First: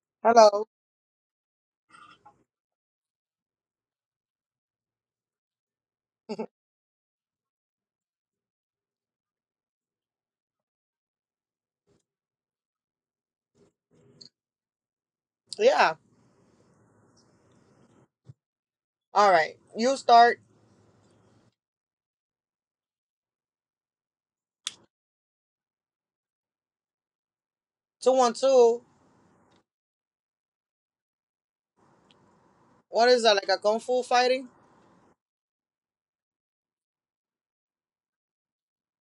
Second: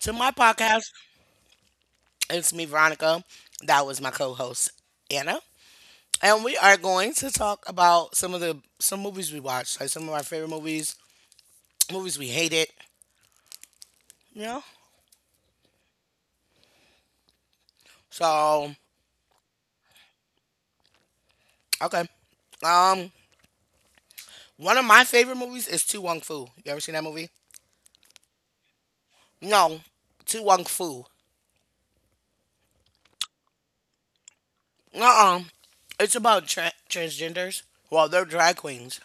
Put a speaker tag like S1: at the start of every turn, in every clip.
S1: to my
S2: Hello.
S1: podcast. It's me, Veronica. That was my co-host, Anna. And we are going to talk about some of the some movies we watched, like some of our favorite movies, movies we hated, you know?
S2: Yeah.
S1: So,
S2: All right. You start
S1: okay. Um, one of my favorite movies is Tu Wong Fu. You ever seen that movie?
S2: two one two.
S1: No. Tu Wong Fu.
S2: What is that? Like a kung fu fighting?
S1: Uh-uh. It's about transgenders. Well, they're drag queens.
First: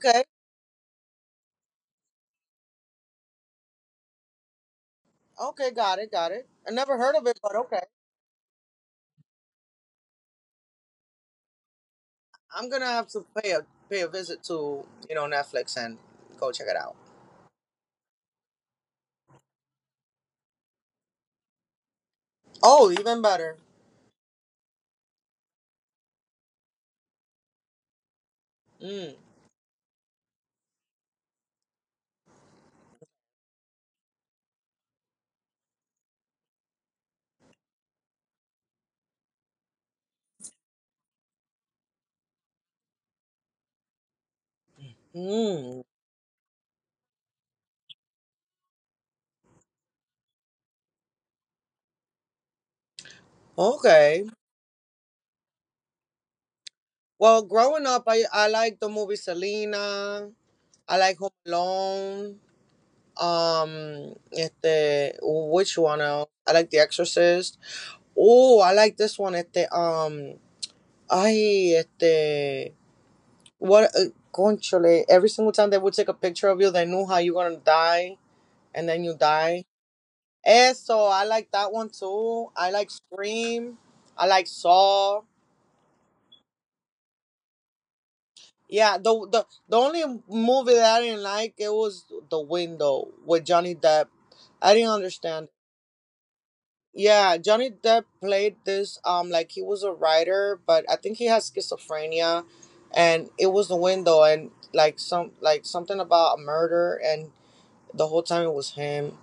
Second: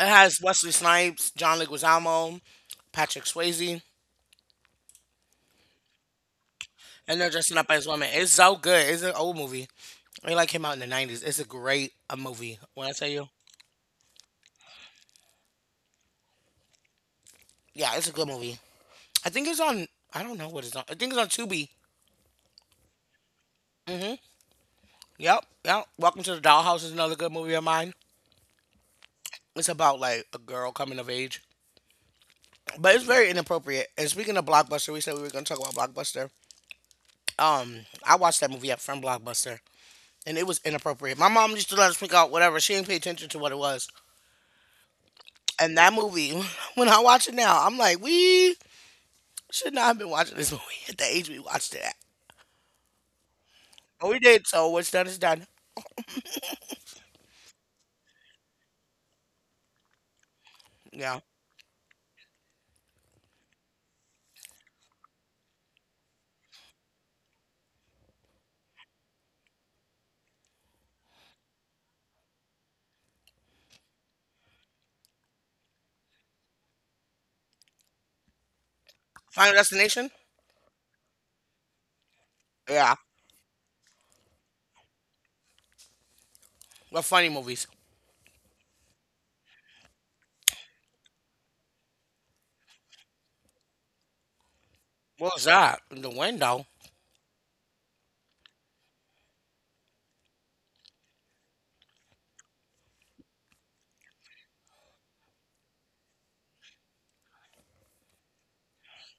S1: It has Wesley Snipes, John Leguizamo, Patrick Swayze.
S2: Okay. Got it. Got it. I never
S1: And
S2: heard
S1: they're
S2: of it,
S1: dressing
S2: but
S1: up as
S2: okay.
S1: women. It's so good. It's an old movie. It like came out in the 90s. It's a great a movie.
S2: I'm
S1: When I
S2: gonna
S1: tell
S2: have
S1: you,
S2: to pay a visit to you know Netflix and go check it out.
S1: yeah, it's a good movie. I think it's on. I don't know what it's on. I think it's on Tubi.
S2: Oh, even better.
S1: Hmm Yep. Yep. Welcome to the Dollhouse is another good movie of mine.
S2: Mm.
S1: It's about like a girl coming of age, but it's very inappropriate. And speaking of Blockbuster, we said we were going to talk about Blockbuster. I watched that movie at from Blockbuster, and it was inappropriate. My mom used to let us pick out whatever. She didn't pay attention to what it was. And
S2: Mm.
S1: that movie, when I watch it now, I'm like, we should not have been watching this movie at the age we watched it at. But we
S2: Okay.
S1: did, so what's done is done.
S2: Well, growing up, I like the movie Selena. I like
S1: Yeah.
S2: Home Alone. Este, which one else? I like The Exorcist. Oh, I like this one. Este, I este what conchole, every single time they would take a picture of you, they knew how you were gonna die, and then you
S1: Final
S2: die.
S1: Destination?
S2: Eso, I like that one too. I like
S1: Yeah.
S2: Scream. I like Saw.
S1: What funny movies?
S2: Yeah, the only movie that I didn't like it was The Window with Johnny Depp. I didn't
S1: What
S2: understand.
S1: was that? In the window?
S2: Yeah, Johnny Depp played this like he was a writer, but I think he has schizophrenia, and it was the window and like some like something about a murder, and the whole time it was him.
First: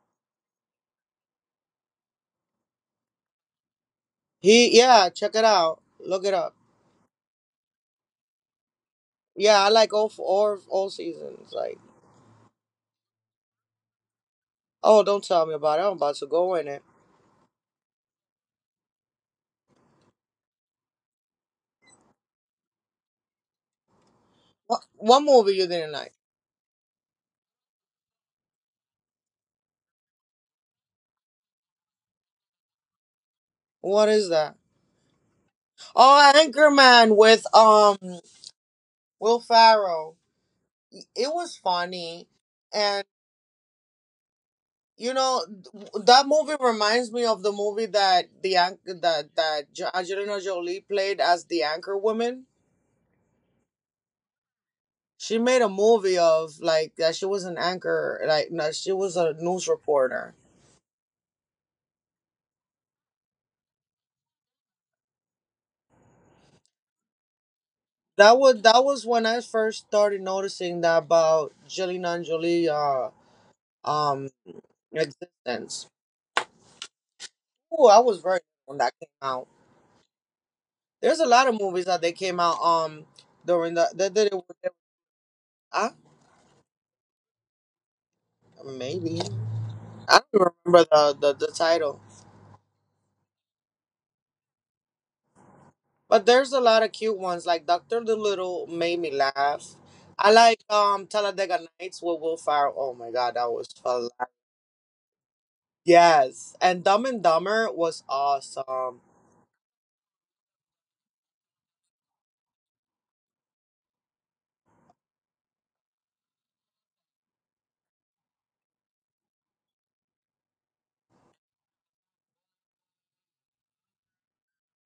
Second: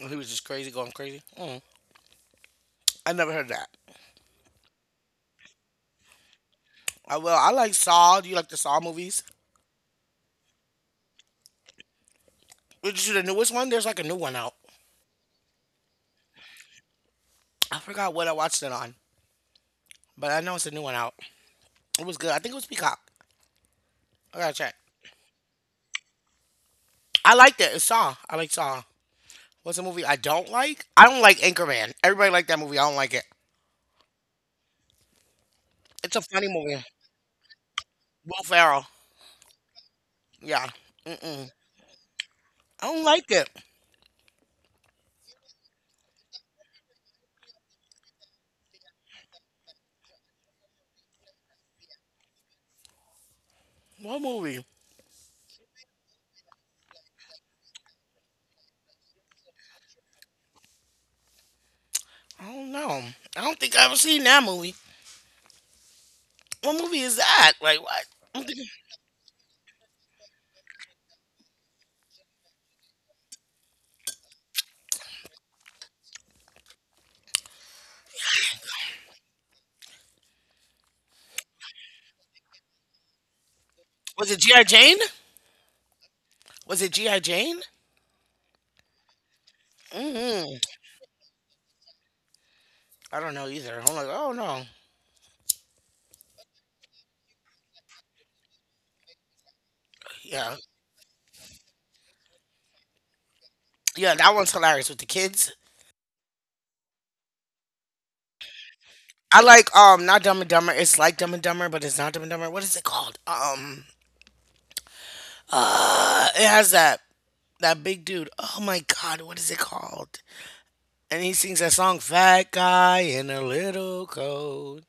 S1: And he was just crazy, going crazy. Mm. I never heard that.
S2: He Yeah, check it out. Look it up.
S1: I will. I like Saw. Do you like the Saw movies?
S2: Yeah, I like all seasons. Like,
S1: Did you see the newest one? There's like a new one out.
S2: oh, don't tell me about it. I'm about to go in it.
S1: I forgot what I watched it on, but I know it's a new one out. It was good. I think it was Peacock. I gotta check.
S2: What movie you didn't like?
S1: I liked it. It's Saw. I like Saw. What's a movie I don't like? I don't like Anchorman. Everybody liked that movie. I don't like it.
S2: What is that?
S1: It's a
S2: Oh,
S1: funny movie.
S2: Anchorman with
S1: Will Ferrell.
S2: Will Farrell.
S1: Yeah.
S2: It
S1: Mm-mm.
S2: was funny,
S1: I don't
S2: and.
S1: like it.
S2: You know, that movie reminds me of the movie that that Angelina Jolie played as the anchor woman.
S1: What movie?
S2: She made a movie of like that she was an anchor, like no, she was a news reporter.
S1: I don't know. I don't think I ever seen that movie. What movie is that? Like what? I'm thinking.
S2: That was when I first started noticing that about Angelina Jolie um existence. Oh, I was very young when that came out. There's a lot of movies that they came out during the that
S1: Was
S2: that it
S1: it
S2: was
S1: G.I. Jane?
S2: uh,
S1: Was it G.I. Jane?
S2: maybe. I
S1: Mm-hmm.
S2: don't remember the title.
S1: I don't know either. I'm like, oh no.
S2: But there's a lot of cute ones. Like Doctor Dolittle made me laugh. I
S1: Yeah.
S2: like Talladega Nights with Will Ferrell. Oh my god, that was
S1: Yeah,
S2: fun.
S1: that one's hilarious with the kids.
S2: Yes, and Dumb and Dumber was awesome.
S1: I like not Dumb and Dumber. It's like Dumb and Dumber, but it's not Dumb and Dumber. What is it called? It has that big dude. Oh my god, what is it called? And he sings that song Fat Guy in a Little Coat.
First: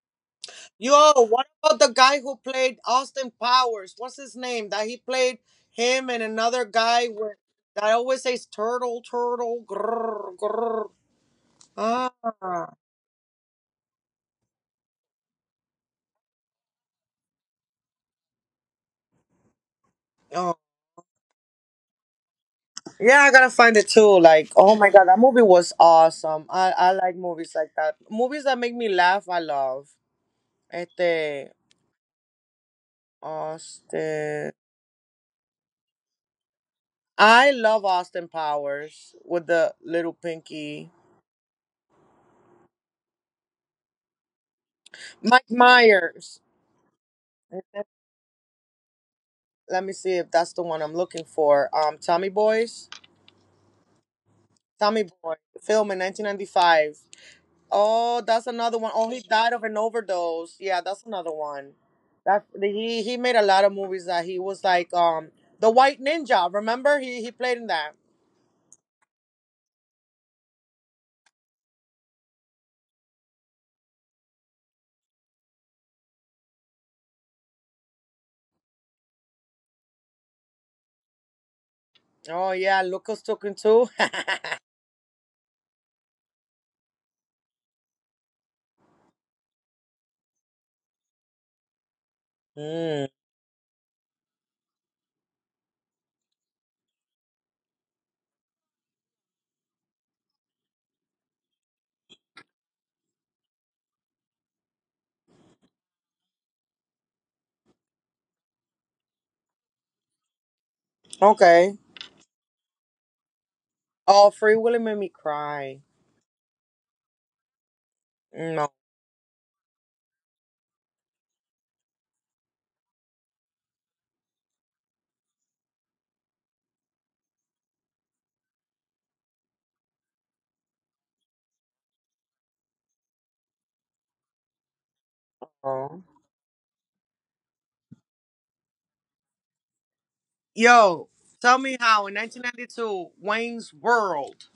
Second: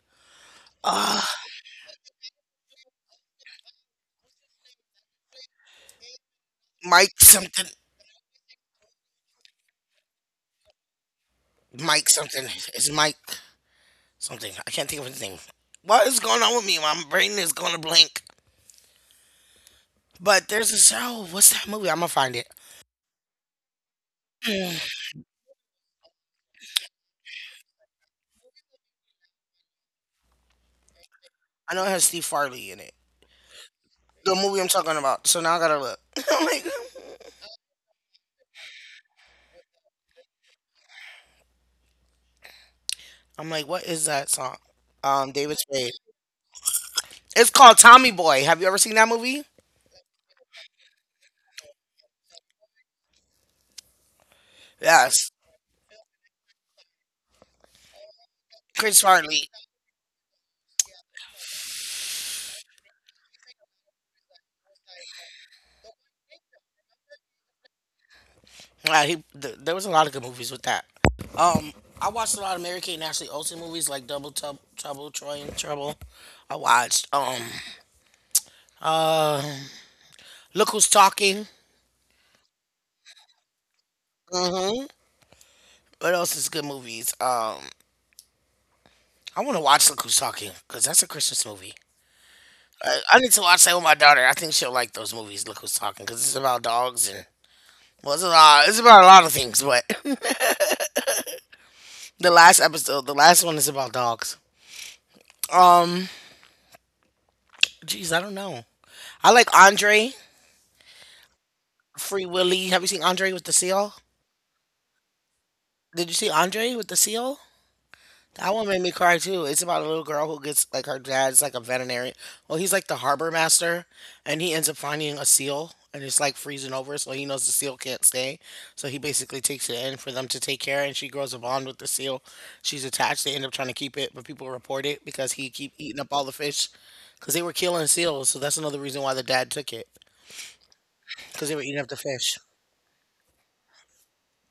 S2: Yo,
S1: Ah,
S2: what about the guy who played Austin Powers? What's his name? That he played him and another guy
S1: Mike
S2: with
S1: something.
S2: that always says turtle, turtle, grrr, grrr.
S1: Mike
S2: Ah,
S1: something. It's Mike something. I can't think of his name. What is going on with me? My brain is going to blink. But there's a show. What's that movie? I'm going to find it.
S2: yeah, I gotta find it too. Like, oh my god, that movie was awesome. I like movies like that. Movies that make me laugh, I love. Este
S1: I know it has Steve Farley in it. The
S2: Austin.
S1: movie I'm talking about. So now I got to look. I'm like,
S2: I love Austin Powers with the little pinky.
S1: I'm like, what is that song?
S2: Mike
S1: David Spade.
S2: Myers.
S1: It's called Tommy Boy. Have you ever seen that movie?
S2: Let me see if that's the one I'm looking for. Tommy Boys. Tommy
S1: Yes.
S2: Boy. Film in 1995. Oh, that's another one.
S1: Chris
S2: Oh, he
S1: Farley.
S2: died of an overdose. Yeah, that's another one. That he made a lot of movies that he was like the White Ninja. Remember he played in that.
S1: Yeah, there was a lot of good movies with that. Um, I watched a lot of Mary Kate and Ashley Olsen movies like Trouble, Troy and Trouble. I watched uh Look Who's Talking.
S2: Oh yeah, Lucas took him too.
S1: Hmm What else is good movies? I want to watch Look Who's Talking because that's a Christmas movie.
S2: Mm,
S1: I need to watch that with my daughter. I think she'll like those movies. Look Who's Talking because it's about dogs and well, it's a lot. It's about a lot of things, but the last episode, the last one is about dogs. Um, geez, I don't know. I like Andre.
S2: okay.
S1: Free Willy. Have you seen Andre with the seal?
S2: Oh, Free Willy made me cry.
S1: Did you see Andre with the seal? That
S2: No.
S1: one made me cry too. It's about a little girl who gets like her dad's like a veterinary. Well, he's like the harbor master, and he ends up finding a seal, and it's like freezing over, so he knows the seal can't stay. So he basically takes it in for them to take care, and she grows a bond with the seal. She's attached. They end up trying to keep it, but people report it because he keep eating up all the fish, because they were killing seals. So that's another reason why the dad took it,
S2: Yo,
S1: because
S2: tell
S1: they were
S2: me
S1: eating up the
S2: how in
S1: fish.
S2: 1992 Wayne's World.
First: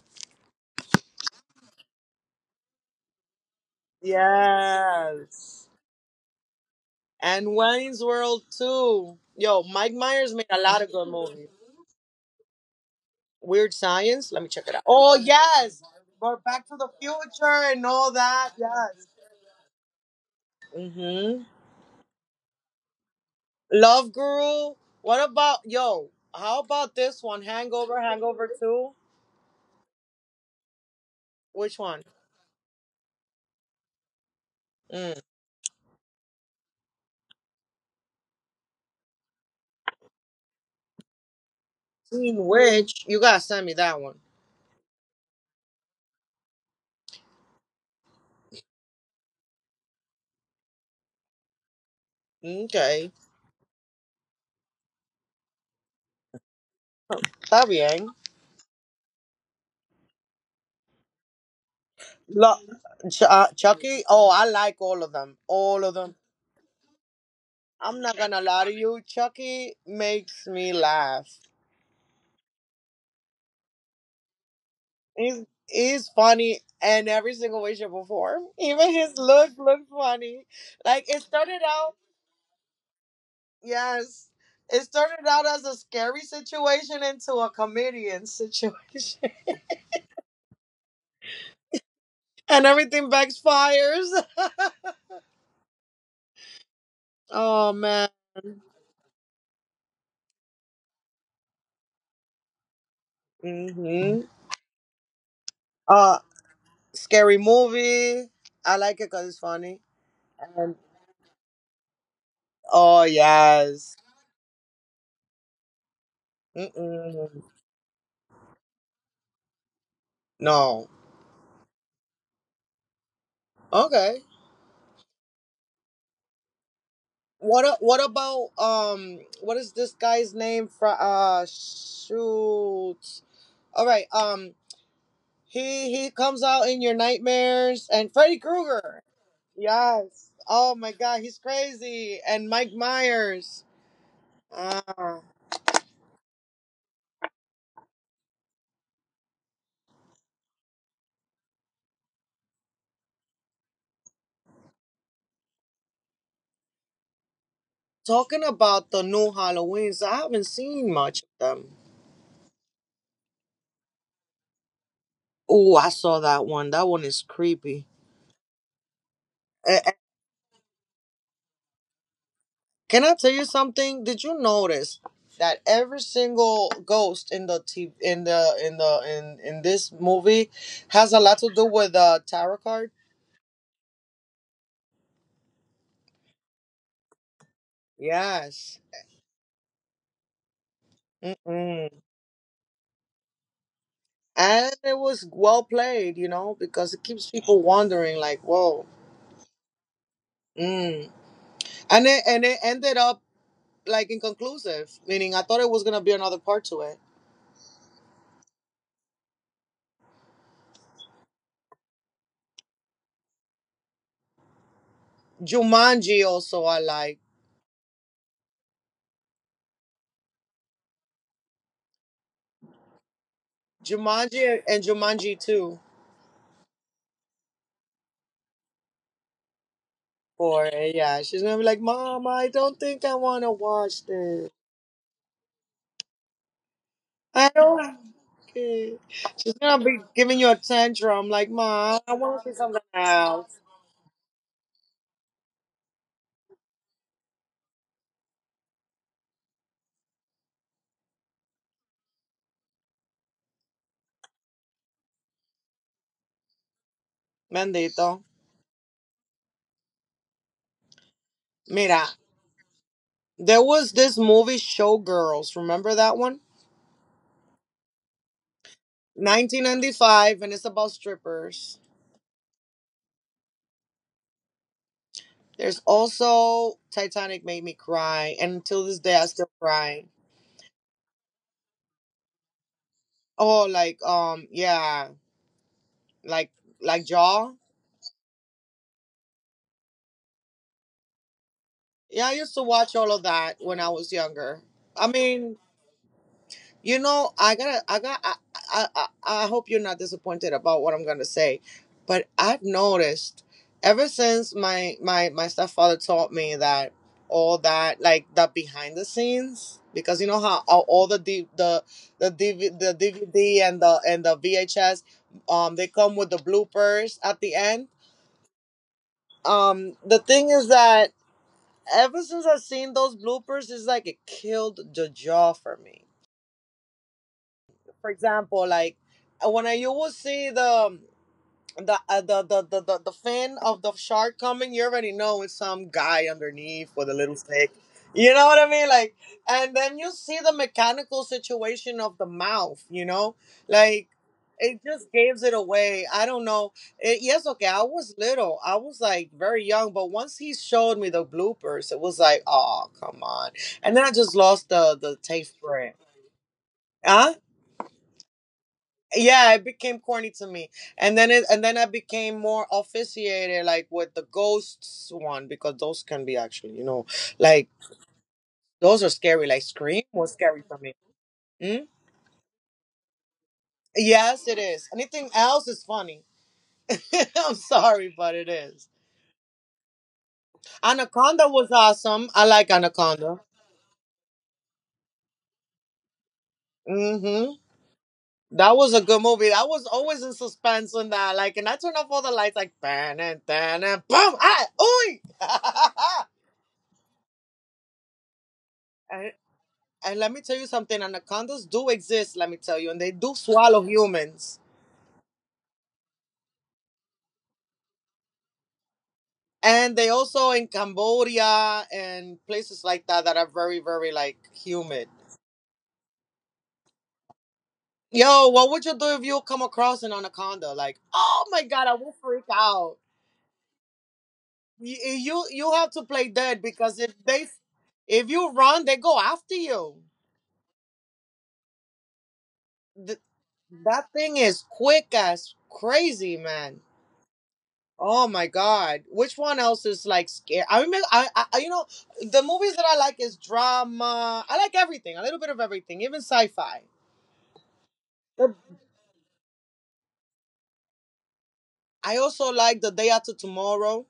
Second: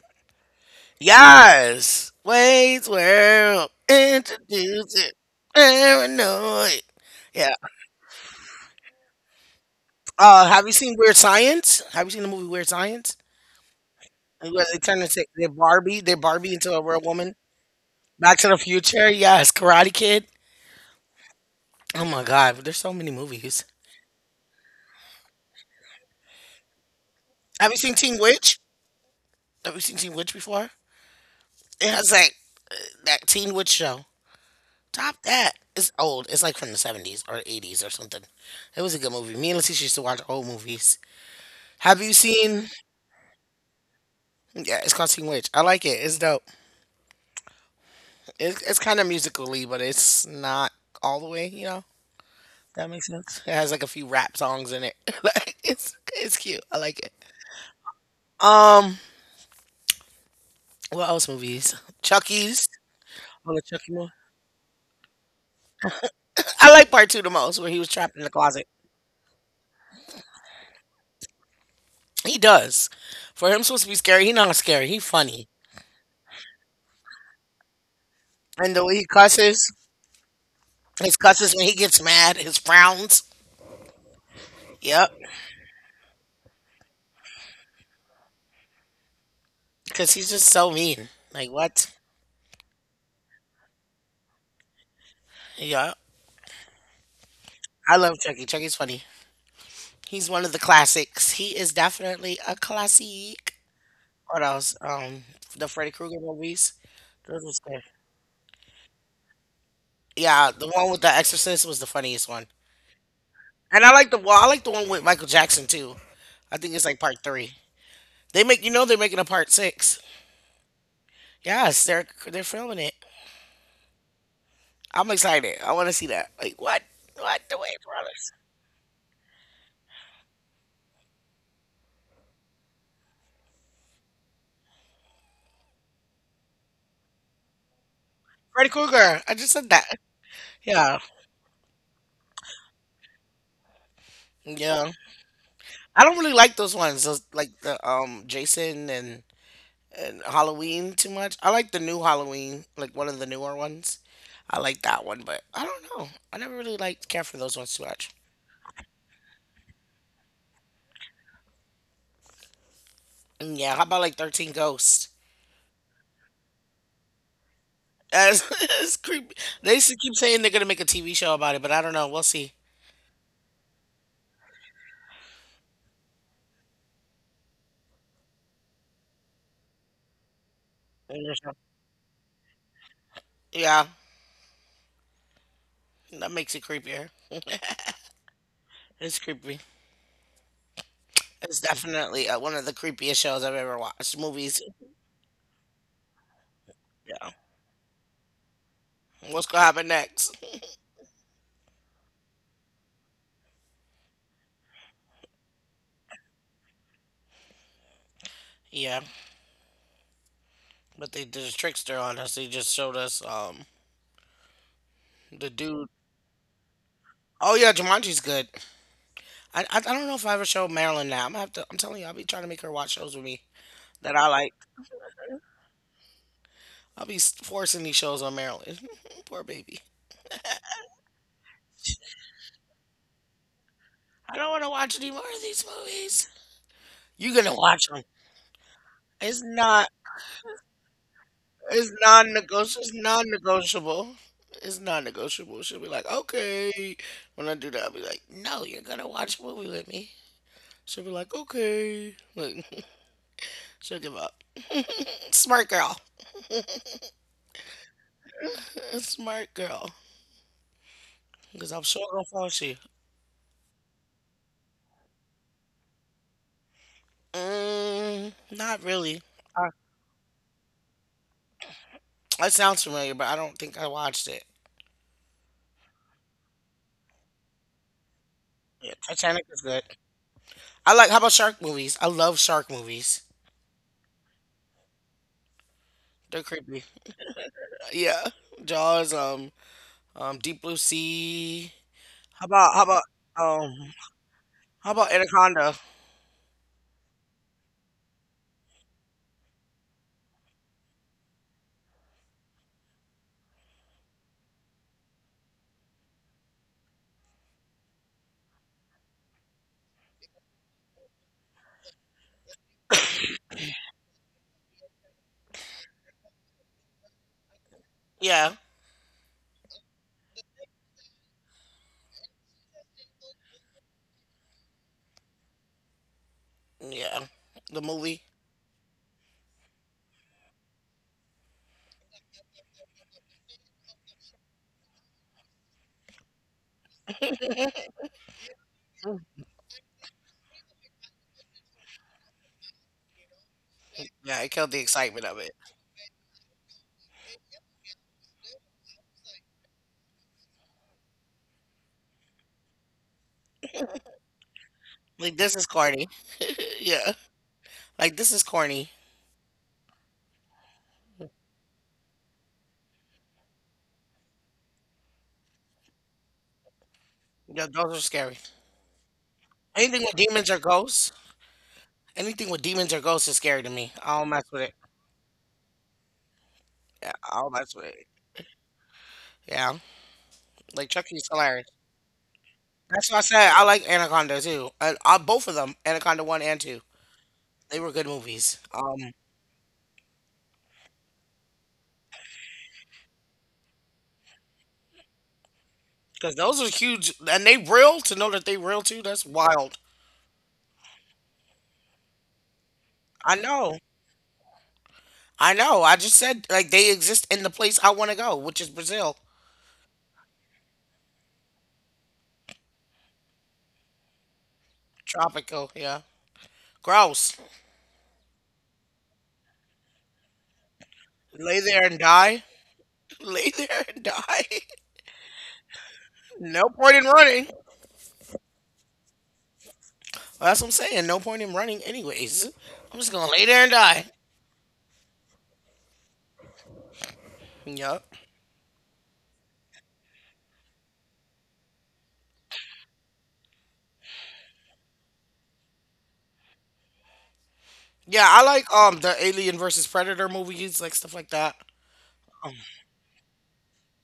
S1: Yes, Wade's World introducing
S2: Yes.
S1: paranoid. Yeah.
S2: And Wayne's World too. Yo, Mike Myers made a
S1: Have you
S2: lot of
S1: seen
S2: good
S1: Weird
S2: movies.
S1: Science? Have you seen the movie Weird Science?
S2: Weird Science. Let me
S1: And where
S2: check it
S1: they
S2: out.
S1: turn
S2: Oh
S1: into
S2: yes,
S1: They
S2: but
S1: Barbie
S2: Back
S1: into
S2: to
S1: a
S2: the
S1: real woman.
S2: Future and all
S1: Back to
S2: that.
S1: the
S2: Yes.
S1: Future. Yes, Karate Kid.
S2: Mm-hmm.
S1: Oh my God, there's so many movies.
S2: Love Guru. What about yo? How about this one?
S1: Have you seen
S2: Hangover,
S1: Teen
S2: Hangover
S1: Witch?
S2: Two.
S1: Have you seen Teen Witch before?
S2: Which
S1: It
S2: one?
S1: has like uh, that Teen Witch show.
S2: Mm.
S1: Top that. It's old. It's like from the 70s or 80s or something. It was a good movie. Me and Leticia used to watch old movies. Have you
S2: Teen
S1: seen?
S2: Witch. You gotta send me that one.
S1: Yeah, it's called Teen Witch. I like it. It's dope. It's kind of musically, but it's not all the way. You know, that makes
S2: Okay.
S1: sense. It has like a few rap songs in it. Like it's cute. I like it.
S2: Está bien.
S1: Um, what else movies?
S2: Lo-
S1: Chucky's. Oh, the Chucky
S2: Chucky.
S1: movie.
S2: Oh, I like all of them. All of them.
S1: I like part two the most, where he was
S2: I'm not
S1: trapped in the
S2: gonna lie
S1: closet.
S2: to you. Chucky makes me laugh.
S1: He does. For him supposed to be scary, he not scary. He funny.
S2: He's funny in every single way, shape, or form.
S1: And the
S2: Even
S1: way he
S2: his look
S1: cusses,
S2: looks funny. Like
S1: his
S2: it
S1: cusses
S2: started
S1: when he
S2: out,
S1: gets mad, his frowns.
S2: yes, it
S1: Yep.
S2: started out as a scary situation into a comedian situation,
S1: Because he's just so mean. Like, what?
S2: and everything backfires.
S1: Yeah.
S2: Oh
S1: I
S2: man.
S1: love Chucky. Chucky's funny. He's one of the classics. He is definitely a classic.
S2: Hmm.
S1: What else? The Freddy
S2: Uh,
S1: Krueger movies.
S2: scary
S1: Those was good.
S2: movie. I like it because it's funny.
S1: Yeah, the
S2: And
S1: one with the Exorcist was the funniest one.
S2: oh
S1: And I
S2: yes.
S1: like the I like the one with Michael Jackson too. I think it's like part
S2: Mm-mm.
S1: three. They make you know they're making a part six.
S2: No.
S1: Yes, they're filming it.
S2: Okay.
S1: I'm excited. I want to see that. Like what? What the way
S2: What
S1: brothers?
S2: about what is this guy's name from shoot. All right, um, he comes out in your nightmares, and Freddy
S1: Freddy
S2: Krueger.
S1: Krueger. I just said that.
S2: Yes. Oh my
S1: Yeah,
S2: god, he's crazy, and Mike Myers.
S1: yeah.
S2: Ah.
S1: I don't really like those ones. Those like the Jason and Halloween too much. I like the new Halloween, like one of the newer ones. I like that one, but I don't know. I never really liked care for those ones too much.
S2: Talking about the new Halloweens, I haven't seen much of them.
S1: And yeah, how about like Thirteen Ghosts?
S2: Oh, I saw that one. That one is creepy.
S1: As it's creepy. They used
S2: A-
S1: to keep saying they're gonna make a TV show about it, but I don't know. We'll see.
S2: Can I tell you something? Did you notice that every single ghost in this movie has a lot to do with the tarot card?
S1: Yeah, that makes it creepier.
S2: Yes.
S1: It's creepy. It's
S2: Mm-mm.
S1: definitely one of the creepiest shows I've ever watched. Movies.
S2: And it was well played, you know, because it
S1: Yeah.
S2: keeps people wondering, like, whoa.
S1: What's gonna happen next?
S2: Mm. And it ended up like inconclusive, meaning I thought it was gonna be another part to it.
S1: Yeah, but they did a trickster on us. They just showed us the dude.
S2: Jumanji also I like.
S1: Oh yeah, Jumanji's good. I don't know if I ever showed Marilyn now. I'm gonna have to. I'm telling you, I'll be trying to make her watch shows with me that I
S2: Jumanji
S1: like.
S2: and Jumanji too.
S1: I'll be forcing these shows on Marilyn. Poor baby.
S2: Or it. Yeah, she's gonna be like, Mom, I don't think I want to watch
S1: I
S2: this.
S1: don't want to watch any more of these movies. You
S2: I
S1: gonna watch them.
S2: don't. Okay.
S1: It's
S2: She's gonna
S1: not.
S2: be giving you a tantrum like,
S1: It's
S2: Mom, I want to see
S1: non-negotiable.
S2: something
S1: It's
S2: else.
S1: non-negotiable. It's non-negotiable. She'll be like, okay. When I do that, I'll be like, no, you're gonna watch a movie with me. She'll be like, okay. Like, she'll give up. Smart girl.
S2: Bendito.
S1: Smart girl. Because I'm sure
S2: Mira,
S1: gonna fall.
S2: there was this movie, Showgirls. Remember that one?
S1: Mm, not really. Uh,
S2: 1995, and it's about strippers.
S1: That sounds familiar, but I don't think I watched it.
S2: There's also Titanic made me cry, and until
S1: Yeah,
S2: this day, I
S1: Titanic
S2: still
S1: is good.
S2: cry.
S1: I like how about shark movies? I love shark movies.
S2: Oh, like yeah,
S1: They're
S2: like
S1: creepy.
S2: like Jaw.
S1: Yeah, Jaws. Deep Blue Sea.
S2: Yeah, I
S1: how
S2: used to
S1: about how
S2: watch
S1: about
S2: all of that when
S1: um
S2: I was younger.
S1: how
S2: I
S1: about
S2: mean,
S1: Anaconda?
S2: you know, I gotta, I got, I, I I hope you're not disappointed about what I'm gonna say, but I've noticed ever since my stepfather taught me that all that like the behind the scenes, because you know how all all the D, the the DV, the DVD and the VHS they come with the bloopers at the end.
S1: Yeah,
S2: The thing is that ever since I've seen those bloopers, it's like it killed the jaw for me.
S1: yeah. The
S2: For
S1: movie.
S2: example, like when I you will see the fin of the shark coming, you already know it's some guy underneath with a little stick. You know what I mean? Like, and then you see the mechanical situation of the mouth. You know, like
S1: Yeah, it killed
S2: it
S1: the
S2: just
S1: excitement of
S2: gives
S1: it.
S2: it away. I don't know. It, yes, okay. I was little. I was like very young, but once he showed me the bloopers, it was like, oh come on. And then I just lost the
S1: Like
S2: taste
S1: this is
S2: for it.
S1: corny. Yeah,
S2: Huh?
S1: like this is corny.
S2: Yeah, it became corny to me, and then I became more officiated, like with the ghosts one, because those can be actually, you know, like
S1: Yeah, those are scary.
S2: those are scary, like Scream
S1: Anything with
S2: was
S1: demons or
S2: scary for me.
S1: ghosts.
S2: Mm?
S1: Anything with demons or ghosts is scary to me. I don't
S2: Yes,
S1: mess
S2: it
S1: with it.
S2: is. Anything else is funny.
S1: Yeah,
S2: I'm
S1: oh, that's weird.
S2: sorry, but it is.
S1: Yeah, like Chucky's
S2: Anaconda was
S1: hilarious.
S2: awesome. I like
S1: That's what I
S2: Anaconda.
S1: said. I like Anaconda too. I both of them, Anaconda one and two.
S2: Mm-hmm.
S1: They were good movies.
S2: That was a good movie. I was always in suspense on that. Like, and I turned off all the lights, like, bam, and bam, and boom, ah, ooh.
S1: Because those are huge, and they real. To know that they real too, that's
S2: and,
S1: wild.
S2: And let me tell you something, anacondas do exist, let me tell you, and they do
S1: I
S2: swallow
S1: know.
S2: humans.
S1: I know. I just said like they exist in the place I want to go, which is Brazil.
S2: And they also in Cambodia and places like that that are very, very like humid.
S1: Tropical. Yeah. Gross.
S2: Yo, what would you do if you come across an anaconda? Like, oh my
S1: Lay
S2: god,
S1: there
S2: I
S1: and
S2: will freak
S1: die.
S2: out.
S1: Lay there and die.
S2: You have to play dead,
S1: No
S2: because
S1: point in
S2: if they
S1: running.
S2: if you run, they go after you.
S1: That's what I'm saying. No point in running, anyways. I'm
S2: Th-
S1: just gonna lay there and die.
S2: that thing is quick as crazy, man.
S1: Yup.
S2: Oh my God! Which one else is like scary? I remember, you know, the movies that I like is drama. I like everything, a little bit of everything, even sci-fi.
S1: Yeah, I
S2: Yep.
S1: like the Alien versus Predator movies, like stuff like that.
S2: I also like The Day After Tomorrow.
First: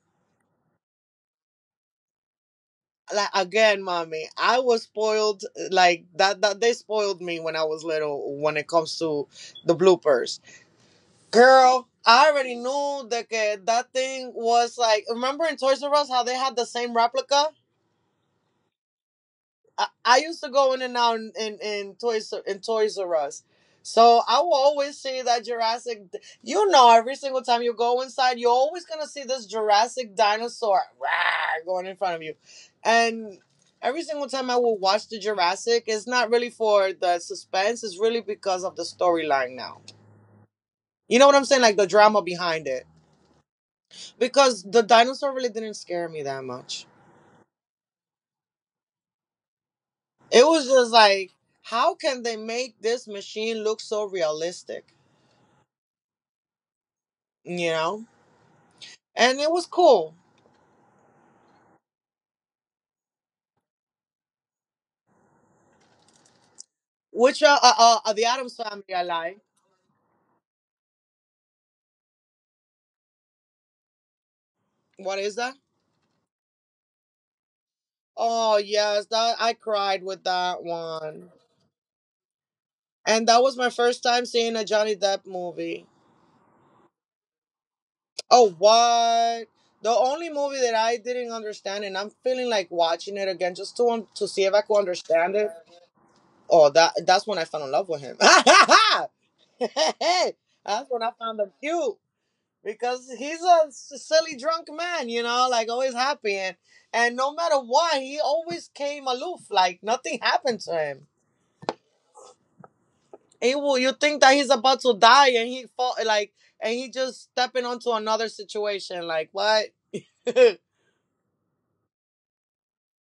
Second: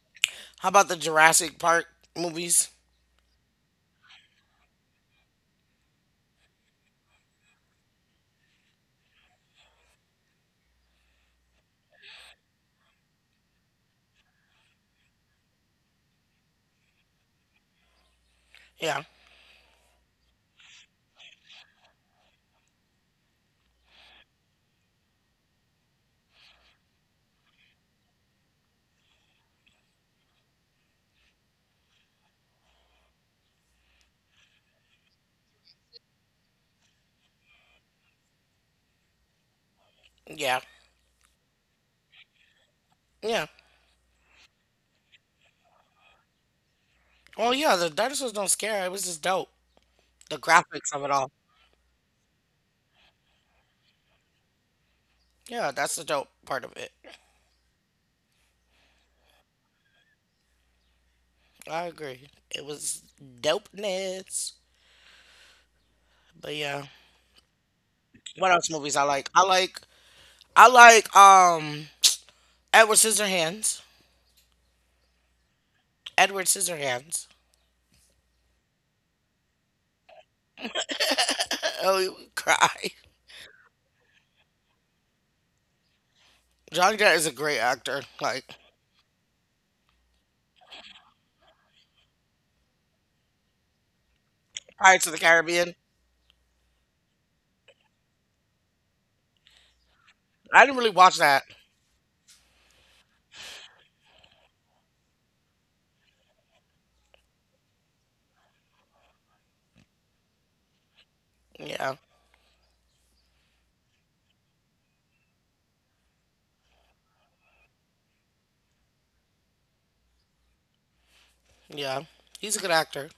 S1: How about the Jurassic Park movies?
S2: Like again, mommy, I was spoiled. Like that they spoiled me when I was little. When it comes to the bloopers, girl, I already knew that que that thing was like. Remember in Toys R Us how they had the same replica?
S1: Yeah,
S2: I used to go in and out in Toys R Us. So I will always see that Jurassic. You know, every single time you go inside, you're always gonna see this Jurassic dinosaur rah, going in front of you, and every single time I will watch the Jurassic, it's not really for the suspense. It's really because of the storyline now.
S1: yeah,
S2: You know what I'm saying? Like the drama behind it,
S1: yeah.
S2: because the dinosaur really didn't scare me that much.
S1: Well, yeah, the dinosaurs don't scare. It was just dope. The
S2: It was just
S1: graphics of it all.
S2: like, how can they make this machine look so realistic?
S1: Yeah, that's the dope part of it.
S2: You know? And it was cool.
S1: I agree. It was dopeness. But yeah,
S2: Which the
S1: what
S2: Adams
S1: else movies
S2: family
S1: I
S2: I
S1: like? I
S2: like.
S1: like I like um Edward Scissorhands.
S2: What is that?
S1: Edward Scissorhands.
S2: Oh yes, that I cried with that one.
S1: Oh, you would cry.
S2: And that was my first time seeing a Johnny Depp movie.
S1: Johnny Depp is a great actor. Like
S2: Oh what? The only movie that I didn't understand, and I'm feeling like watching it again just to see if I could
S1: Pirates of the
S2: understand it.
S1: Caribbean.
S2: Oh, that that's when I fell in love with him.
S1: I didn't really
S2: That's when
S1: watch
S2: I
S1: that.
S2: found him cute. Because he's a silly drunk man, you know, like always happy, and no matter what, he always came aloof, like nothing happened to him.
S1: Yeah,
S2: He will, you think that he's about to die and he fall like and he just stepping onto another situation, like what?
S1: yeah. He's a good actor.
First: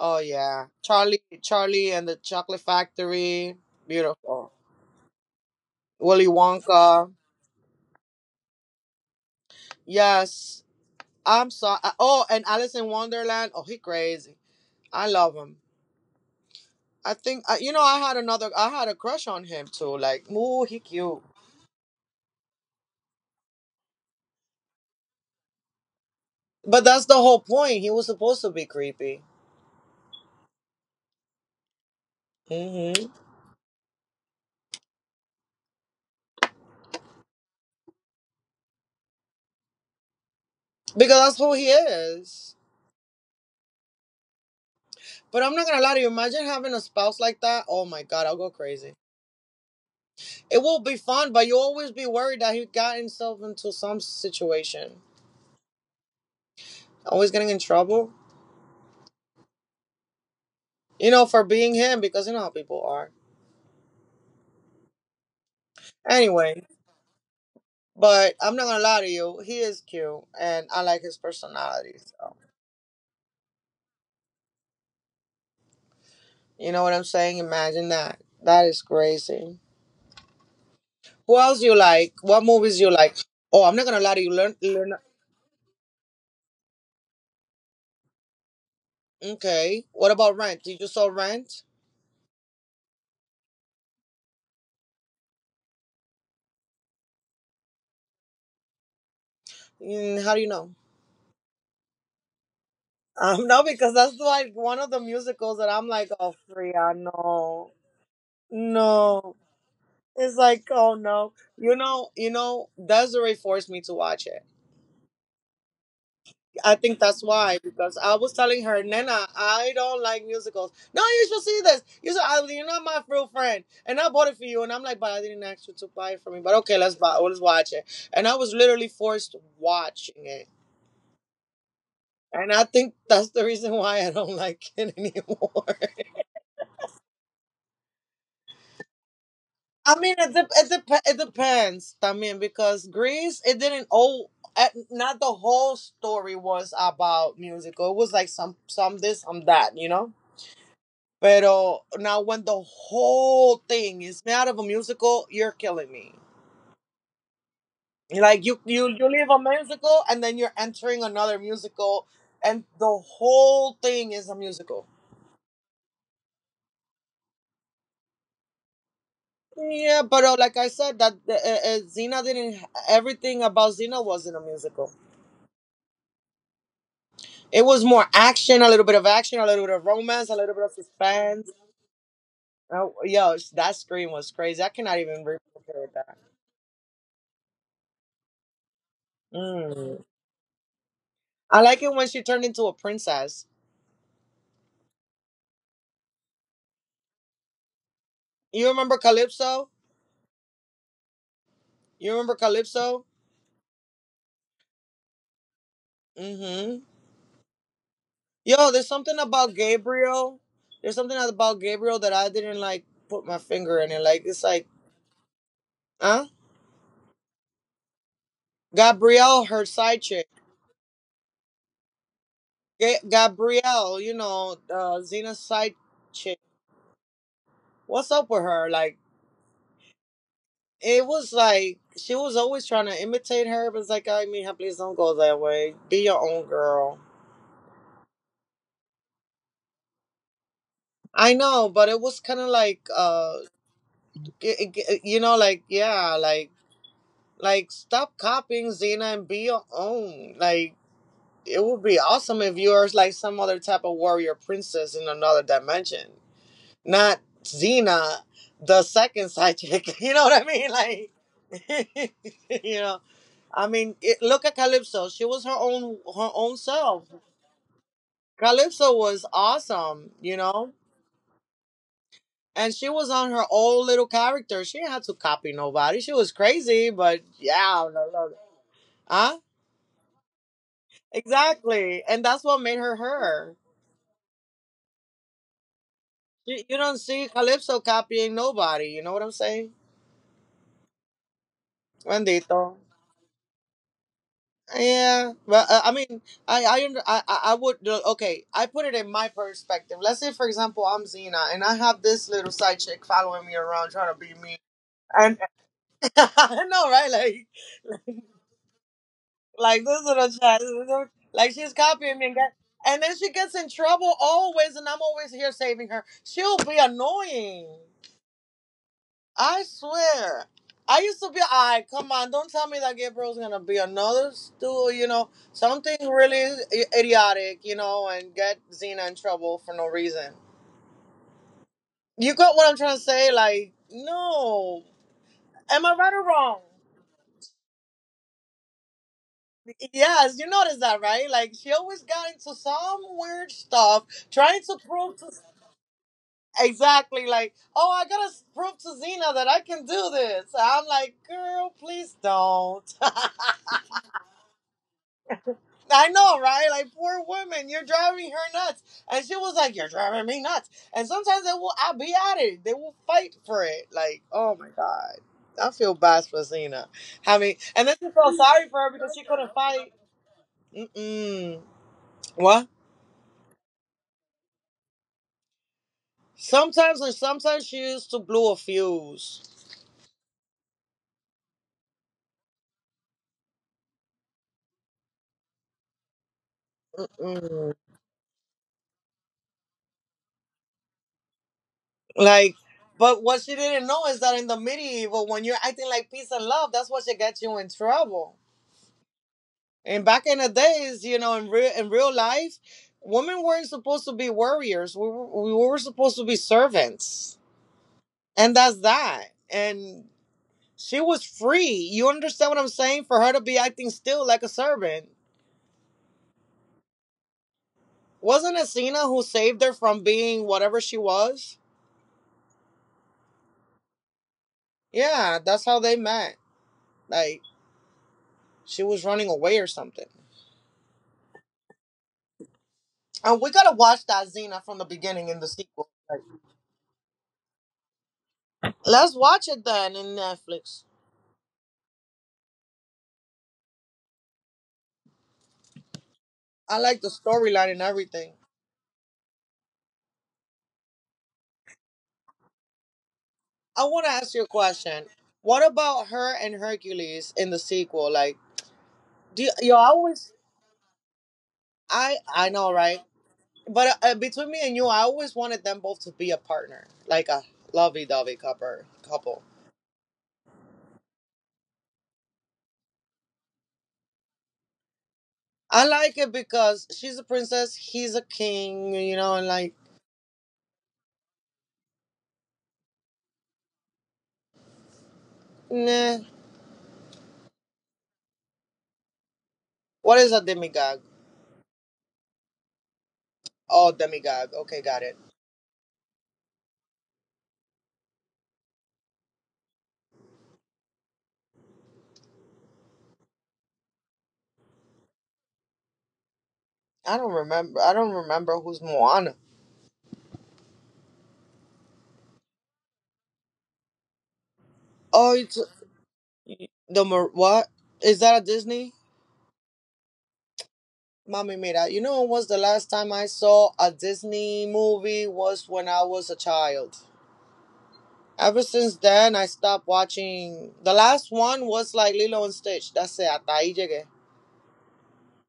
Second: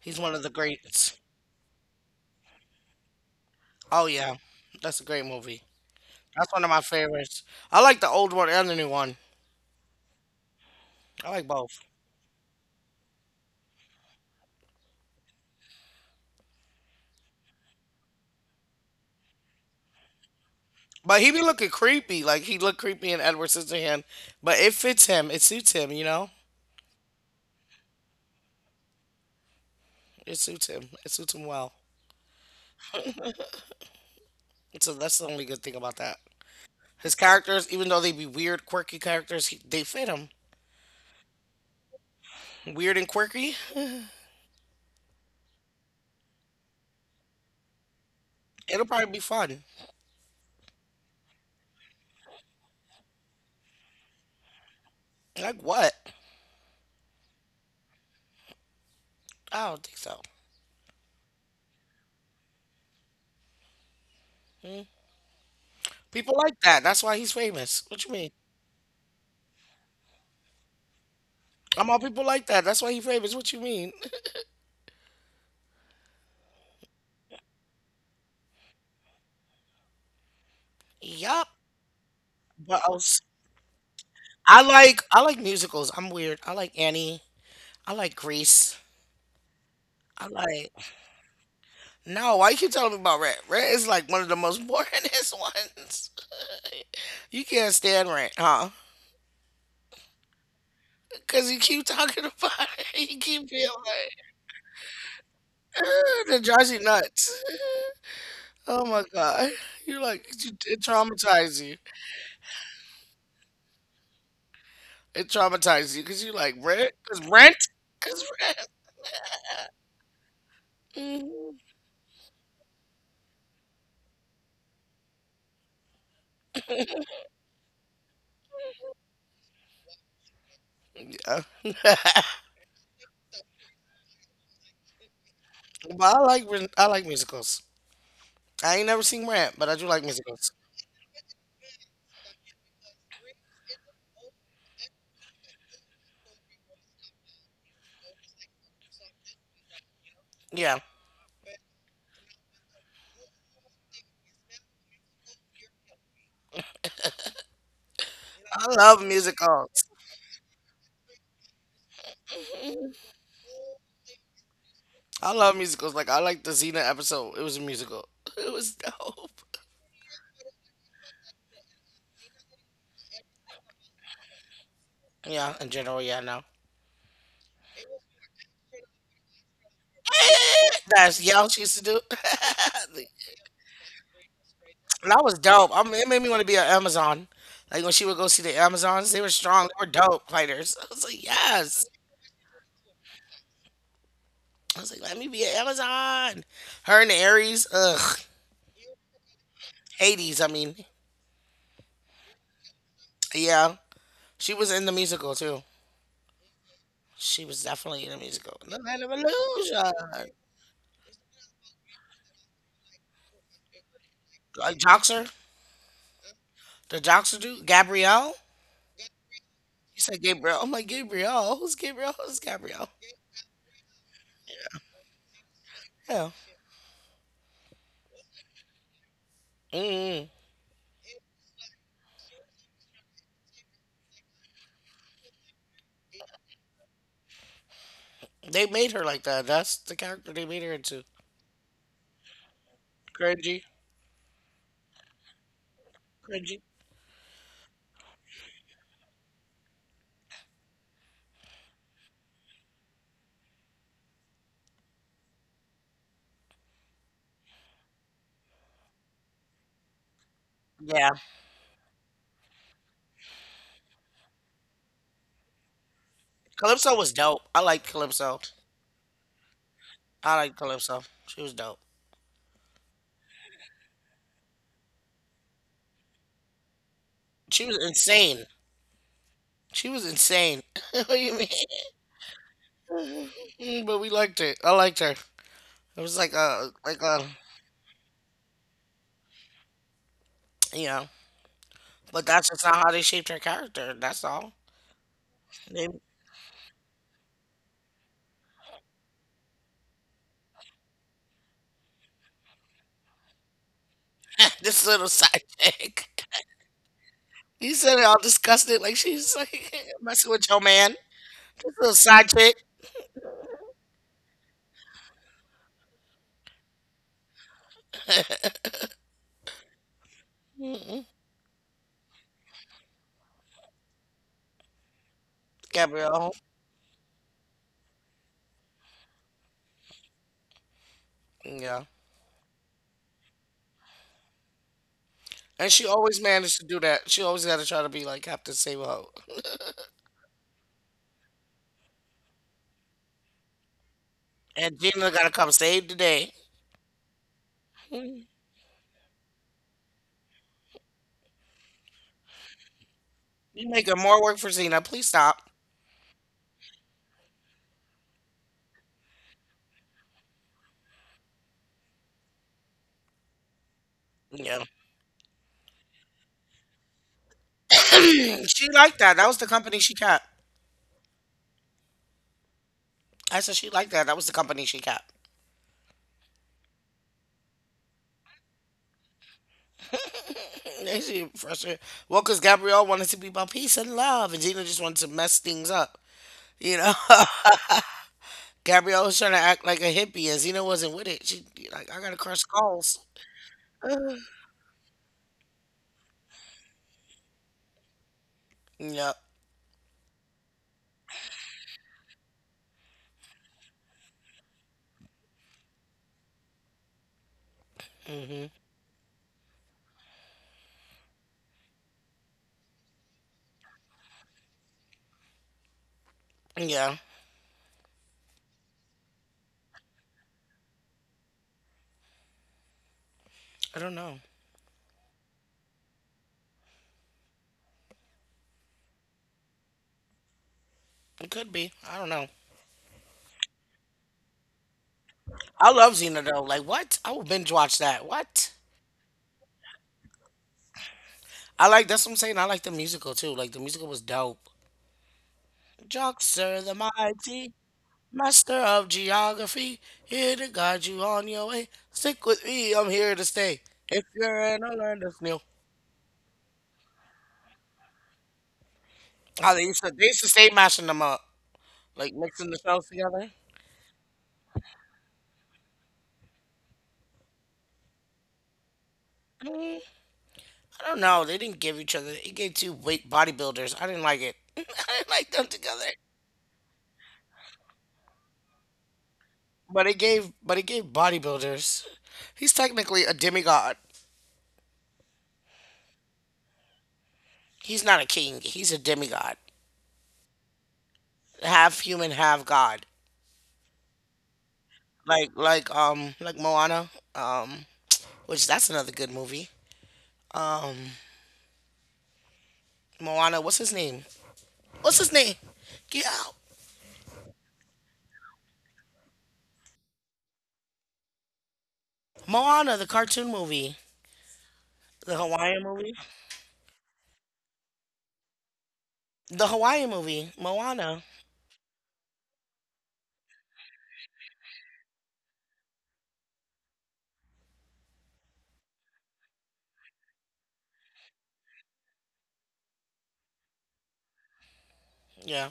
S1: He's one of the
S2: yeah,
S1: greats.
S2: Charlie and the Chocolate Factory,
S1: Oh yeah,
S2: beautiful.
S1: that's a great movie.
S2: Willy
S1: That's one of my
S2: Wonka,
S1: favorites. I like the old one and the new one.
S2: yes.
S1: I like
S2: I'm
S1: both.
S2: sorry. Oh, and Alice in Wonderland. Oh, he crazy. I love him. I think I- you know I had a crush on him too. Like, ooh, he
S1: But
S2: cute.
S1: he be looking creepy. Like he looked creepy in Edward Scissorhands. But it fits him. It suits him. You know,
S2: But that's the whole point. He was supposed to be creepy.
S1: it suits him. It suits him well.
S2: Hmm.
S1: So that's the only good thing about that. His characters, even though they be weird, quirky characters, they fit him.
S2: Because that's who he is.
S1: Weird and quirky.
S2: But I'm not gonna lie to you. Imagine having a spouse like that. Oh my god, I'll go
S1: It'll
S2: crazy.
S1: probably be fun.
S2: It will be fun, but you'll always be worried that he got himself into some situation.
S1: Like what?
S2: Always getting in trouble.
S1: I don't think so.
S2: You know, for being him, because you know how people are.
S1: People like
S2: Anyway,
S1: that. That's why he's famous. What you mean?
S2: but I'm not gonna lie to you. He is cute, and I like his
S1: I'm
S2: personality.
S1: all people
S2: So.
S1: like that. That's why he favors. What you mean?
S2: You know what I'm saying? Imagine that. That is crazy. Who
S1: Yup.
S2: else you like? What movies
S1: But
S2: you
S1: I
S2: like?
S1: was,
S2: Oh, I'm not gonna lie to you. Learn,
S1: I
S2: learn.
S1: like I like musicals. I'm weird. I like Annie. I like Grease.
S2: Okay. What
S1: I
S2: about Rent?
S1: like
S2: Did you saw Rent?
S1: no. Why you keep telling me about Rent? Rent is like one of the most boringest ones. You can't stand Rent, huh?
S2: Mm, how do you know?
S1: Because you keep talking about it. You keep
S2: No,
S1: being
S2: because that's
S1: like
S2: like one of the musicals that I'm
S1: "Ugh,"
S2: like, oh,
S1: that drives you
S2: Freya,
S1: nuts.
S2: no,
S1: Oh my
S2: no.
S1: god.
S2: It's like,
S1: It
S2: oh no.
S1: traumatized you.
S2: Desiree forced me to watch it.
S1: It traumatized you because you like
S2: I
S1: Rent.
S2: think that's
S1: Because
S2: why
S1: Rent.
S2: because I
S1: Because
S2: was telling her, Nana, I don't like musicals. No, you should see
S1: Rent.
S2: this. You said, "Ah, you're not my real friend, and I bought it for you." And I'm like, but I didn't ask you to buy it for me. But okay, let's buy. Let's watch it. And I was literally forced watching it.
S1: But
S2: And I think that's the reason why I don't like it anymore.
S1: I like musicals. I ain't never seen rap, but I do
S2: I
S1: like
S2: mean, it dep
S1: musicals.
S2: it, dep- it depends. I mean, because Greece, it didn't all. Not the whole story was about musical. It was like some this, some that.
S1: Yeah,
S2: Pero now when the whole thing is made out of a musical, you're killing me. Like you
S1: I
S2: you
S1: love
S2: you leave a
S1: musicals.
S2: musical and then you're entering another musical and the whole thing is a musical.
S1: I love musicals. Like I like the Xena episode. It was a musical. It was dope.
S2: Yeah, but like I said, that Xena didn't. Everything about Xena wasn't a musical.
S1: Yeah, in general, yeah, no.
S2: It was more action, a little bit of action, a little bit of romance, a little bit of
S1: That's
S2: suspense.
S1: y'all she used to do.
S2: Oh, yo, that scream was crazy. I cannot even
S1: That was dope. I
S2: repeat
S1: mean, it
S2: that.
S1: made me want to be an Amazon. Like when she would go see the Amazons, they were strong. They were
S2: Mm.
S1: dope fighters. I was like,
S2: I like
S1: yes.
S2: it when she turned into a princess.
S1: I was like, let me be an Amazon. Her and the Aries, ugh,
S2: You remember Calypso?
S1: Hades. I mean,
S2: You remember Calypso?
S1: yeah. She was in the musical too.
S2: Mm-hmm.
S1: She was definitely in the musical.
S2: Yo,
S1: The
S2: there's
S1: Land of
S2: something about
S1: Illusion.
S2: Gabriel. There's something about Gabriel that I didn't like put my finger in it. Like it's like,
S1: Like Joxer,
S2: huh?
S1: the Joxer dude, Gabrielle.
S2: Gabrielle, her side
S1: You said
S2: chick.
S1: Gabrielle. I'm like Gabrielle. Who's Gabrielle? Who's Gabrielle?
S2: Gabrielle, Xena's side
S1: Yeah.
S2: chick. What's up with her? Like
S1: Mm.
S2: it was like she was always trying to imitate her, but it's like, I mean, please don't go that way. Be your own girl.
S1: They made her like that. That's the character they made her into.
S2: I know, but it was kind of like,
S1: Cringy,
S2: like yeah, like.
S1: cringy.
S2: Like, stop copying Xena and be your own. Like, it would be awesome if you were like some other type of warrior princess in another dimension, not Xena, the second side chick. You know what I mean? Like,
S1: Yeah.
S2: you know, I mean, it, look at Calypso. She was her own
S1: Calypso
S2: self.
S1: was dope. I liked Calypso.
S2: Calypso was awesome. You
S1: I liked
S2: know.
S1: Calypso. She was dope.
S2: And she was on her own little character. She didn't have to copy nobody. She was crazy, but
S1: She was
S2: yeah, I love it.
S1: insane.
S2: Huh?
S1: She was insane. What do you
S2: Exactly. And that's what made her her.
S1: mean? But we liked it. I liked her. It was like
S2: You,
S1: a
S2: you don't
S1: like a
S2: see Calypso copying nobody. You know what I'm saying?
S1: yeah. But that's just
S2: Bendito.
S1: not how they shaped her character. That's all.
S2: Yeah. But
S1: They,
S2: I mean, I would, okay, I put it in my perspective. Let's say, for example, I'm Xena and I have this little side chick following me around trying to be me.
S1: this little
S2: And
S1: side chick.
S2: I know, right?
S1: You said it
S2: Like,
S1: all disgusted, like she's like
S2: like this little
S1: messing with your
S2: child,
S1: man.
S2: like she's
S1: This little
S2: copying me,
S1: side chick.
S2: and then she gets in trouble always, and I'm always here saving her. She'll be annoying. I swear. I
S1: Mm-mm.
S2: used to be, I come on, don't tell me that Gabriel's gonna be another stool, something
S1: Gabrielle.
S2: really idiotic, and get Xena in trouble for no reason.
S1: Yeah.
S2: You got what I'm trying to say? Like, no.
S1: And
S2: Am
S1: she
S2: I right
S1: always
S2: or wrong?
S1: managed to do that. She always got to try to be like Captain Save a Ho.
S2: Yes, you noticed that, right? Like, she always got into some weird stuff, trying to
S1: And Gina
S2: prove
S1: got
S2: to,
S1: to come save the day.
S2: exactly, like, oh, I
S1: Mm.
S2: gotta prove to Xena that I can do this. I'm like, girl, please don't.
S1: You making more work for Xena. Please stop.
S2: I know, right? Like poor woman, you're driving her nuts, and she was like, "You're driving me nuts." And sometimes they will, I'll be at it. They will fight for it. Like, oh
S1: Yeah.
S2: my god, I feel bad for Zena. I mean, and then she felt sorry
S1: She
S2: for her
S1: liked
S2: because
S1: that.
S2: she
S1: That was the
S2: couldn't
S1: company
S2: fight.
S1: she kept.
S2: Mm-mm. What?
S1: I said she liked that. That was the company she kept.
S2: Sometimes, and sometimes she used to blow a fuse.
S1: They seem frustrated. Well, because Gabrielle wanted to be about peace and love, and Gina just wanted to mess things up. You know,
S2: Mm.
S1: Gabrielle was trying to act like a hippie, and Zena wasn't with it. She like, I gotta crush
S2: Like,
S1: skulls.
S2: but what she didn't know is that in the medieval, when you're acting like peace and love, that's what should get you in trouble.
S1: Yep.
S2: And back in the days, in real life, women weren't supposed to be warriors. We were supposed to be servants,
S1: Hmm.
S2: and that's that. And she was free. You understand what I'm saying? For her to be acting still like a servant,
S1: Yeah.
S2: wasn't it Cena who saved her from being whatever she was?
S1: I don't know.
S2: Yeah, that's how they met. Like she was running away or something.
S1: It could be. I don't know.
S2: And we gotta watch that Xena from the beginning in the
S1: I
S2: sequel.
S1: love
S2: Like,
S1: Xena though. Like what? I will binge watch that. What?
S2: let's watch it then in Netflix.
S1: I like that's what I'm saying. I like the musical too. Like the musical was dope. Joxer
S2: I
S1: the
S2: like the
S1: mighty.
S2: storyline and everything.
S1: Master of geography, here to guide you on your way. Stick with me, I'm here to stay.
S2: I want
S1: If
S2: to ask you a
S1: you're an
S2: question.
S1: learn this new.
S2: What about her and Hercules in the sequel? Like, do you,
S1: How
S2: yo, I
S1: they used to
S2: always,
S1: stay mashing them up, like
S2: I
S1: mixing the
S2: know,
S1: shows
S2: right?
S1: together.
S2: But between me and you, I always wanted them both to be a partner, like a lovey-dovey couple. Couple.
S1: Mm, I don't know. They didn't give each other. It gave two weight bodybuilders. I didn't like it. I didn't like them
S2: I
S1: together.
S2: like it because she's a princess, he's a king. You know, and like,
S1: But it gave bodybuilders. He's technically a demigod.
S2: nah.
S1: He's not a king. He's a demigod.
S2: What is a demigod?
S1: Half human, half god.
S2: Oh, demigod. Okay, got it.
S1: Like Moana. Um, which that's another good movie. um Moana, what's his name? What's his name? Get out.
S2: I don't remember. I don't remember who's Moana.
S1: Moana, the cartoon movie. The
S2: Oh, it's
S1: Hawaiian movie.
S2: what? Is that a Disney?
S1: The Hawaiian movie. Moana.
S2: Mommy Mira, you know was the last time I saw a Disney movie was when I was a child. Ever since then, I stopped watching. The last one was like Lilo and Stitch. That's it. Hasta ahí llegué.
S1: Yeah.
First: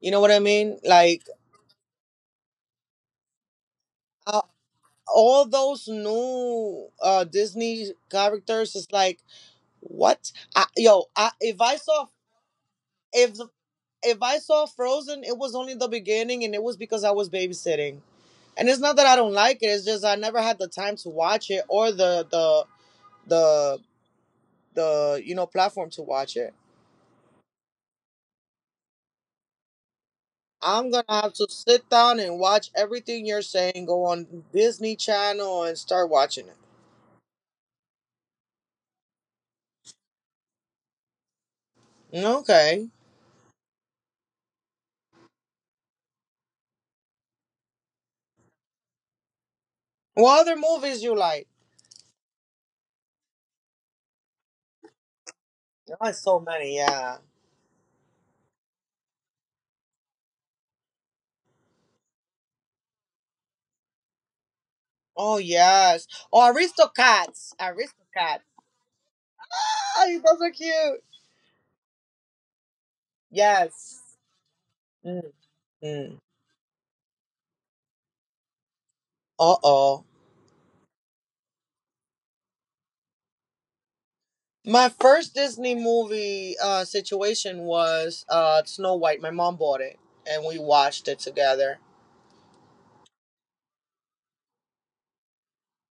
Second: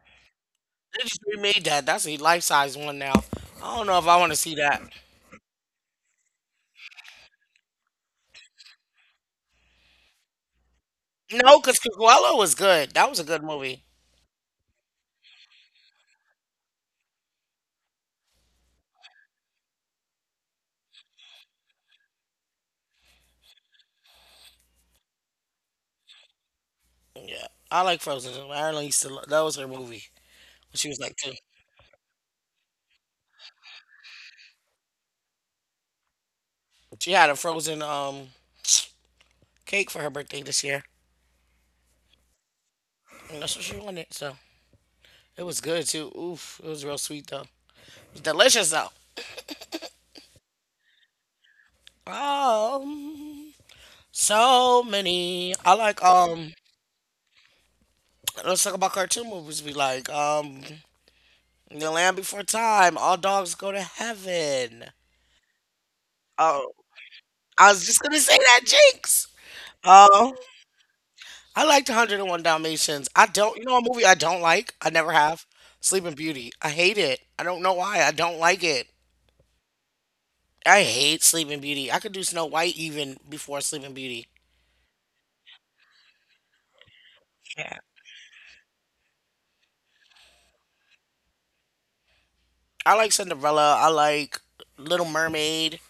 S2: You know what I mean?
S1: They just
S2: Like
S1: remade that. That's a life size one now. I don't know if I want to
S2: uh,
S1: see that.
S2: all those new Disney characters is like what?
S1: No, because Cruella was good. That was a
S2: If
S1: good movie.
S2: if I saw Frozen, it was only the beginning, and it was because I was babysitting. And it's not that I don't like it. It's just I never had the time to watch it or the the platform to watch it.
S1: Yeah. I like Frozen. Ireland used to lo- that was her movie when
S2: I'm
S1: she was
S2: gonna
S1: like
S2: have
S1: two.
S2: to sit down and watch everything you're saying. Go on Disney Channel and start watching it.
S1: She had a frozen cake for her birthday this year.
S2: Okay.
S1: And that's what she wanted. So it was good too. Oof. It was real sweet though. It was delicious though.
S2: What other movies you like?
S1: Um, so many. I like
S2: Oh, so
S1: um.
S2: many. Yeah.
S1: Let's talk about cartoon movies. We like The Land Before Time. All dogs go to heaven.
S2: Oh yes. Oh,
S1: Oh,
S2: Aristocats.
S1: I was just gonna say
S2: Aristocats.
S1: that, Jinx.
S2: Ah,
S1: Um,
S2: those are cute.
S1: I liked 101 Dalmatians. I don't. You know a
S2: Yes.
S1: movie I don't like. I never have.
S2: Mm-hmm.
S1: Sleeping Beauty. I hate it. I don't know why. I don't like it.
S2: Uh oh.
S1: I hate Sleeping Beauty. I could do Snow White even before Sleeping Beauty.
S2: My first Disney movie situation
S1: Yeah.
S2: was Snow White. My mom bought it and we watched it together.
S1: I like Cinderella. I like Little Mermaid.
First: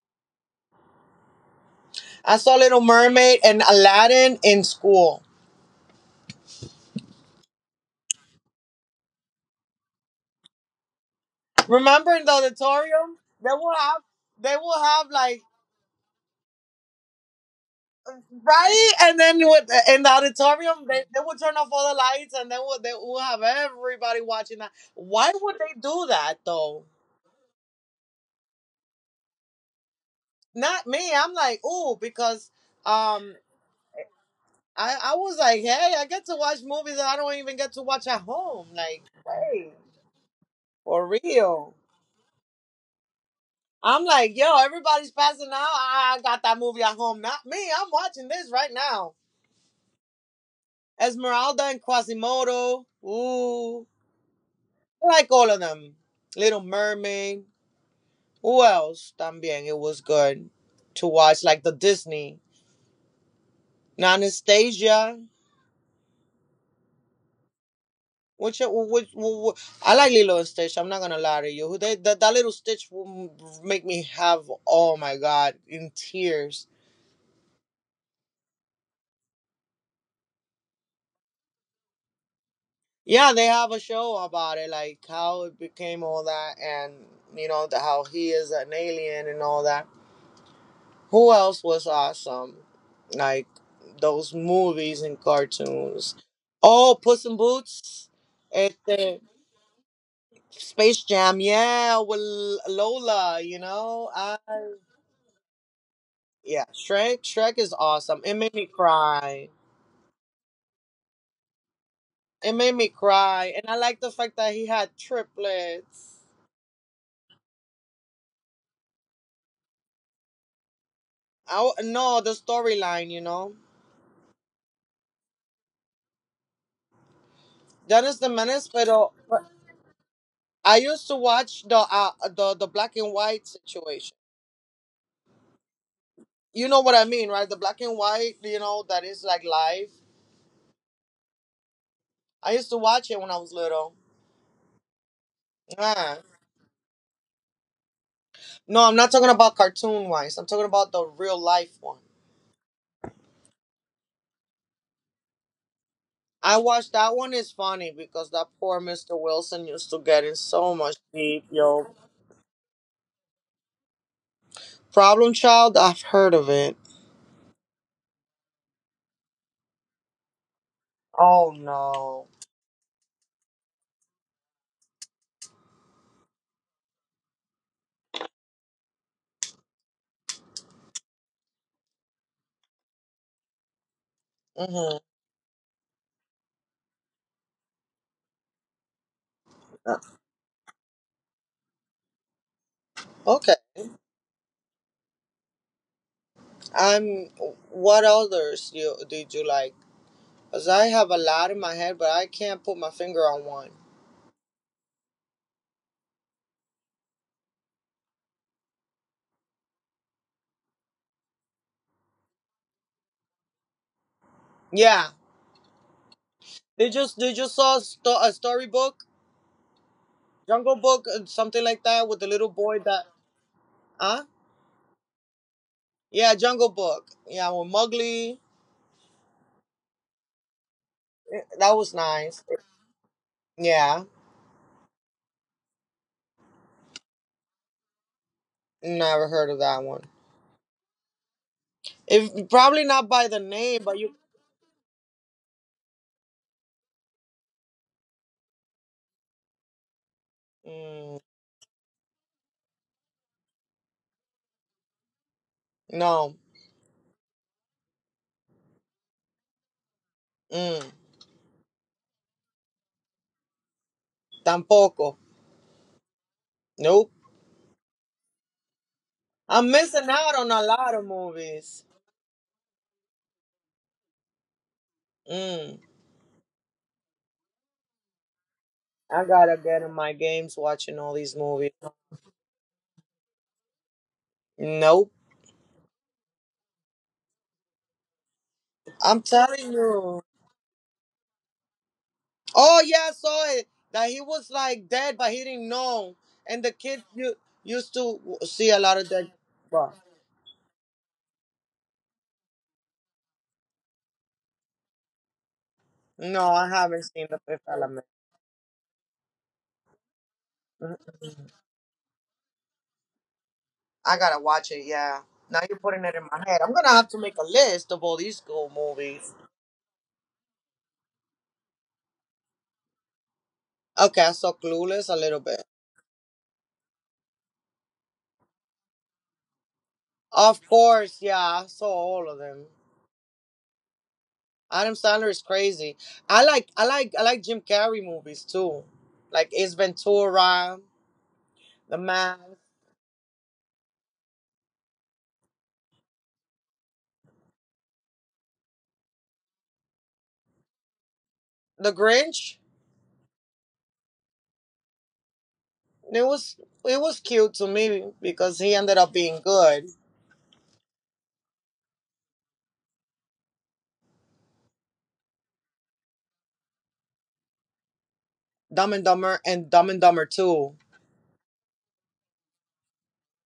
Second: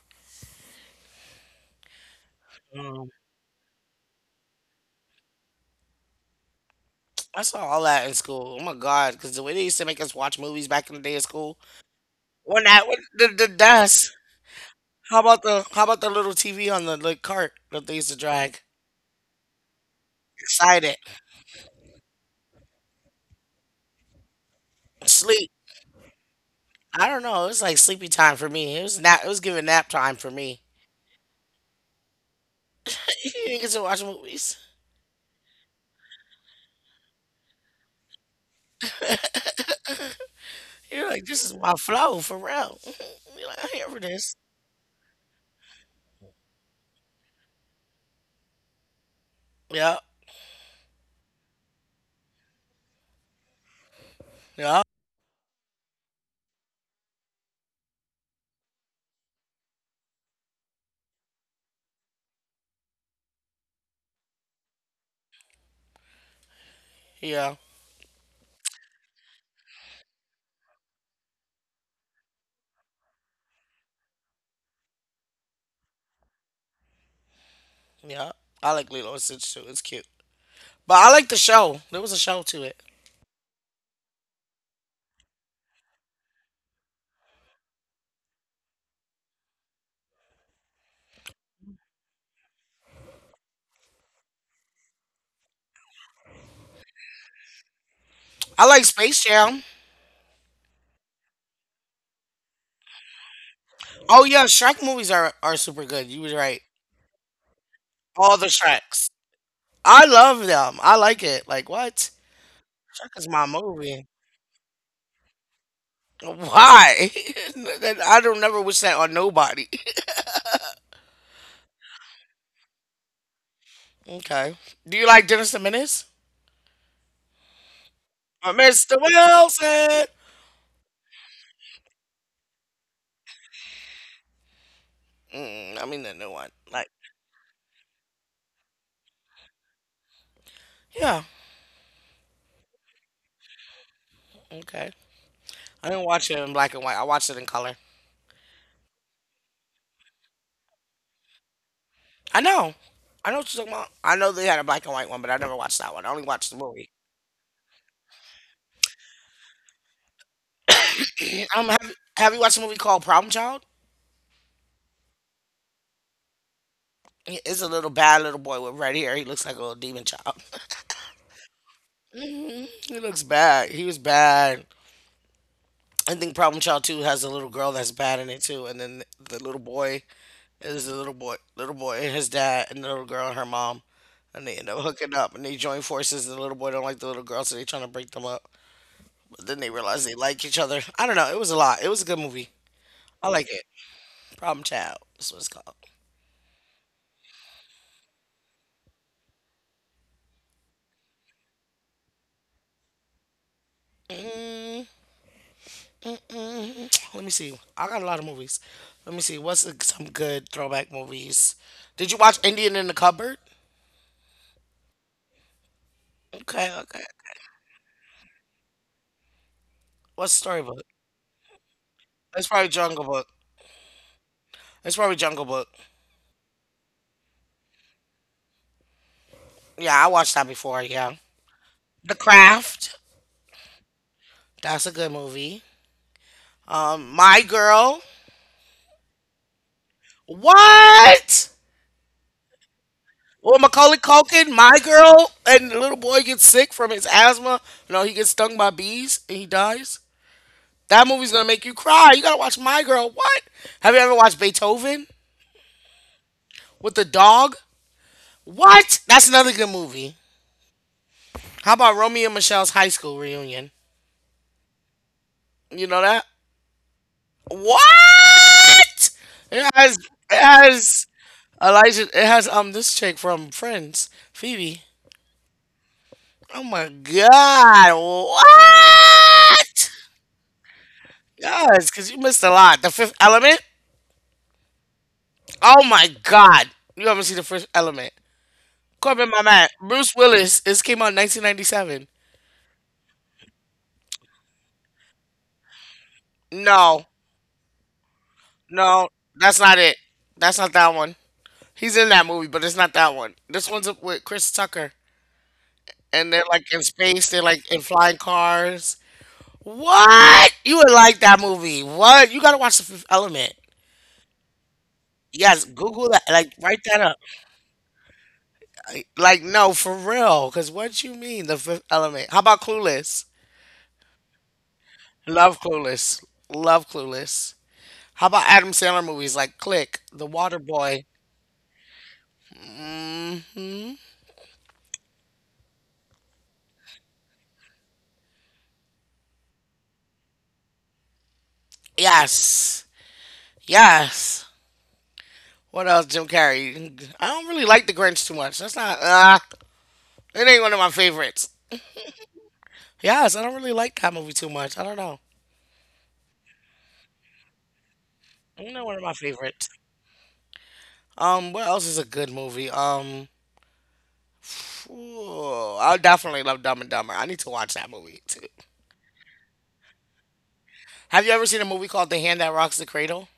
S2: I saw Little Mermaid and Aladdin in school.
S1: I saw all that in school. Oh my god, because the way they used to make us watch movies back in the day in school,
S2: Remember in the
S1: when that when
S2: auditorium?
S1: the
S2: They will have
S1: dust.
S2: they will have
S1: How
S2: like
S1: about the little TV on the cart that they used to drag?
S2: right and then with, in the auditorium
S1: Excited,
S2: they will turn off all the lights and then would they will have everybody watching that. Why
S1: sleep.
S2: would they do that though?
S1: I don't know. It was like sleepy time for me. It was nap. It was giving nap time for me.
S2: Not me. I'm like, ooh, because
S1: You
S2: um
S1: didn't get to watch movies.
S2: I was like, hey, I get to watch movies that I don't even get to watch at home. Like, hey, for
S1: You're like, this is
S2: real.
S1: my flow for real. You're like, I'm here for
S2: I'm like,
S1: this.
S2: yo, everybody's passing out. I got that movie at home. Not me. I'm watching this right now.
S1: Yeah,
S2: Esmeralda and Quasimodo. Ooh.
S1: yeah,
S2: I like all of them. Little Mermaid. Who else? También. It was good to watch, like the Disney. Anastasia.
S1: yeah,
S2: Which I like Lilo and Stitch. I'm not gonna lie to you. They, that that little Stitch will make me have oh my god in tears.
S1: yeah. I like Lilo and Stitch too. It's cute. But I like the show. There was a show to it.
S2: Yeah, they have a show about it, like how it became all that, and how he is an alien and all that. Who else was awesome? Like those movies and cartoons. Oh, Puss in Boots.
S1: I
S2: It's
S1: like Space Jam.
S2: Space Jam. Yeah, with Lola. You know.
S1: Oh yeah, Shrek movies are super good. You was
S2: Yeah,
S1: right.
S2: Shrek. Shrek is awesome. It
S1: All the
S2: made me
S1: Shreks.
S2: cry.
S1: I love them. I like it. Like what?
S2: It made me
S1: Shrek is
S2: cry,
S1: my
S2: and I like the
S1: movie.
S2: fact that he had triplets.
S1: Why? That- I don't never wish that on nobody.
S2: No the storyline.
S1: Okay. Do you like Dennis the Menace?
S2: Dennis the
S1: Or
S2: Menace,
S1: Mr.
S2: pero
S1: Wilson?
S2: I used to watch the black and white situation.
S1: Mm, I mean the new one.
S2: You know what
S1: Like
S2: I mean, right? The black and white, that is like live.
S1: yeah.
S2: I used to watch it when I was little.
S1: Okay. I didn't
S2: Yeah.
S1: watch it in black and white. I watched it in color.
S2: No, I'm not talking about cartoon wise. I'm talking about the real life one.
S1: I know. I know what you're talking about. I know they had a black and white one, but I never watched that one. I only
S2: I
S1: watched the
S2: watched
S1: movie.
S2: that one is funny because that poor Mr. Wilson used to get in so much deep,
S1: um,
S2: yo.
S1: have, have you watched a movie called Problem Child?
S2: Problem Child, I've heard of it.
S1: He is a little bad little boy with red hair. He looks like a little demon child.
S2: Oh no.
S1: Hmm. He looks bad. He was bad. I think Problem Child 2 has a little girl that's bad in it too. And then the little boy is the little boy, and his dad, and the little girl and her mom. And they end up
S2: Hmm.
S1: hooking up and they join forces. And the little boy don't like the little girl, so they trying to break them up. But then they realize they like each other. I don't know. It was a lot. It was a good movie. I like
S2: Okay.
S1: it. Problem Child. That's what it's called.
S2: I'm. What others you did you like? Cause I have a lot in my head, but I can't put my finger on one.
S1: Mm-hmm. Let me see. I got a lot of movies. Let me see. What's a, some good throwback movies? Did you watch Indian in the Cupboard?
S2: Yeah.
S1: Okay,
S2: They
S1: okay.
S2: just they just saw a, a storybook,
S1: What's
S2: Jungle
S1: Storybook?
S2: Book, something like that, with the little
S1: It's probably
S2: boy that.
S1: Jungle Book.
S2: Huh?
S1: It's probably Jungle Book.
S2: Yeah, Jungle Book. Yeah, with Mowgli.
S1: Yeah, I watched that before. Yeah.
S2: That was
S1: The
S2: nice.
S1: Craft.
S2: Yeah.
S1: That's a good movie. My Girl.
S2: Never heard of that one.
S1: What?
S2: If probably not by the
S1: Well,
S2: name, but
S1: Macaulay
S2: you.
S1: Culkin, My Girl, and the little boy gets sick from his asthma. No, he gets stung by bees and he dies. That
S2: Mm,
S1: movie's gonna make you cry. You gotta watch My Girl. What? Have you ever watched Beethoven
S2: no.
S1: with the dog? What? That's another good movie.
S2: Mm,
S1: How about Romeo and Michelle's high school reunion?
S2: tampoco.
S1: You know that?
S2: Nope.
S1: What?
S2: I'm
S1: It has
S2: missing out
S1: it
S2: on a lot of
S1: has
S2: movies.
S1: Elijah. It has this chick from Friends, Phoebe.
S2: Mm,
S1: Oh my God!
S2: I gotta get in
S1: What?
S2: my games watching all these movies.
S1: Yes, because you missed a lot. The Fifth Element.
S2: Nope.
S1: Oh my God! You haven't seen the Fifth Element.
S2: I'm
S1: Corbin my
S2: telling
S1: man. Bruce
S2: you.
S1: Willis. This came out in 1997.
S2: Oh yeah, I saw it. That he was like dead, but he didn't know. And the kid
S1: No,
S2: you used to see a lot of
S1: no,
S2: dead.
S1: that's not
S2: But
S1: it. That's not that one. He's in that movie, but it's not that one. This one's up with Chris Tucker, and
S2: no,
S1: they're
S2: I
S1: like in
S2: haven't seen the
S1: space. They're
S2: Fifth
S1: like in
S2: Element.
S1: flying cars. What? You would like that movie? What? You gotta watch The Fifth Element.
S2: I gotta watch it. Yeah. Now
S1: Yes,
S2: you're putting it
S1: Google
S2: in
S1: that.
S2: my
S1: Like,
S2: head. I'm
S1: write
S2: gonna
S1: that
S2: have to
S1: up.
S2: make a list of all these cool movies.
S1: Like, no, for real. Because what you mean, The Fifth Element? How about Clueless?
S2: Okay, I saw Clueless a little bit.
S1: Love Clueless. Love Clueless. How about Adam Sandler movies like Click, The
S2: Of
S1: Waterboy?
S2: course, yeah, I saw all of them. Adam Sandler is crazy. I like Jim Carrey movies too, like Ace Ventura, The Mask,
S1: Yes. Yes. What else, Jim Carrey? I don't really like The Grinch too much. That's not. It ain't one of my favorites.
S2: The Grinch.
S1: Yes, I don't really like that movie too much. I don't know.
S2: It was it was cute to me because he
S1: It's not
S2: ended
S1: one of
S2: up
S1: my
S2: being
S1: favorites.
S2: good.
S1: What else is a good movie? I definitely love Dumb and Dumber. I need to watch that movie too.
S2: Dumb and Dumber and Dumb and Dumber Two.
S1: Have you ever seen a movie called The Hand That Rocks the Cradle?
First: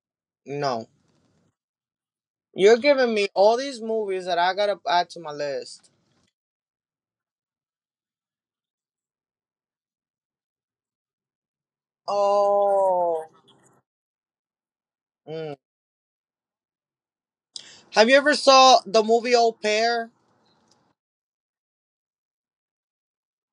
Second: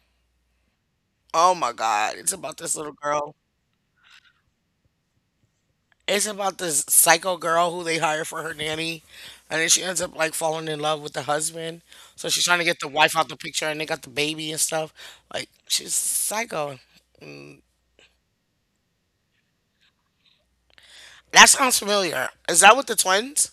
S2: No,
S1: Oh my God, it's about this
S2: you're
S1: little
S2: giving me
S1: girl.
S2: all these movies that I gotta add to my list.
S1: It's about this psycho girl who they hire for her nanny, and then she ends up like falling in love with the husband. So she's trying to get the wife
S2: Oh.
S1: out the picture, and they got the baby and stuff. Like
S2: Mm.
S1: she's psycho. Mm,
S2: Have you ever saw the movie Au Pair?
S1: that sounds familiar. Is that with the twins?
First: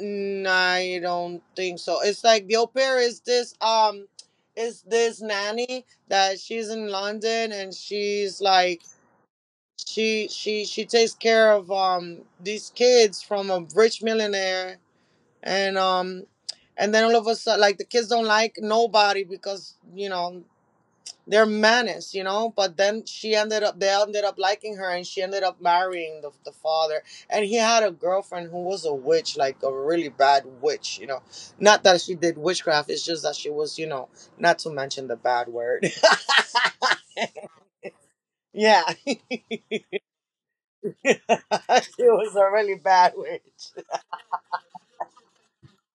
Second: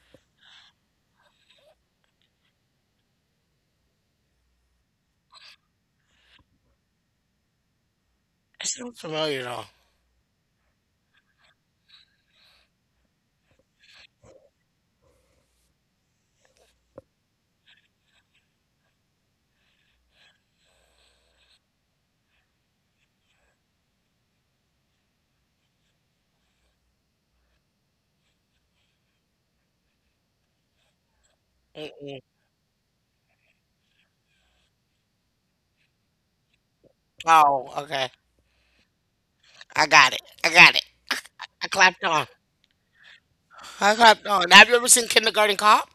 S2: Mm, I don't think so. It's like the Au Pair is this is this nanny that she's in London and she's
S1: It
S2: like
S1: sounds familiar though.
S2: she takes care of these kids from a rich millionaire and and then all of a sudden like the kids don't like nobody because they're menace, But then she ended up, they ended up liking her, and she ended up marrying the father. And he had a girlfriend who was a witch, like a really bad witch, Not that she
S1: Mm-mm.
S2: did witchcraft; it's just that she was, not to mention the bad word.
S1: Oh, okay.
S2: yeah,
S1: I got it. I got it. I
S2: she
S1: clapped on.
S2: was a really bad witch.
S1: I clapped on. Have you ever seen Kindergarten Cop?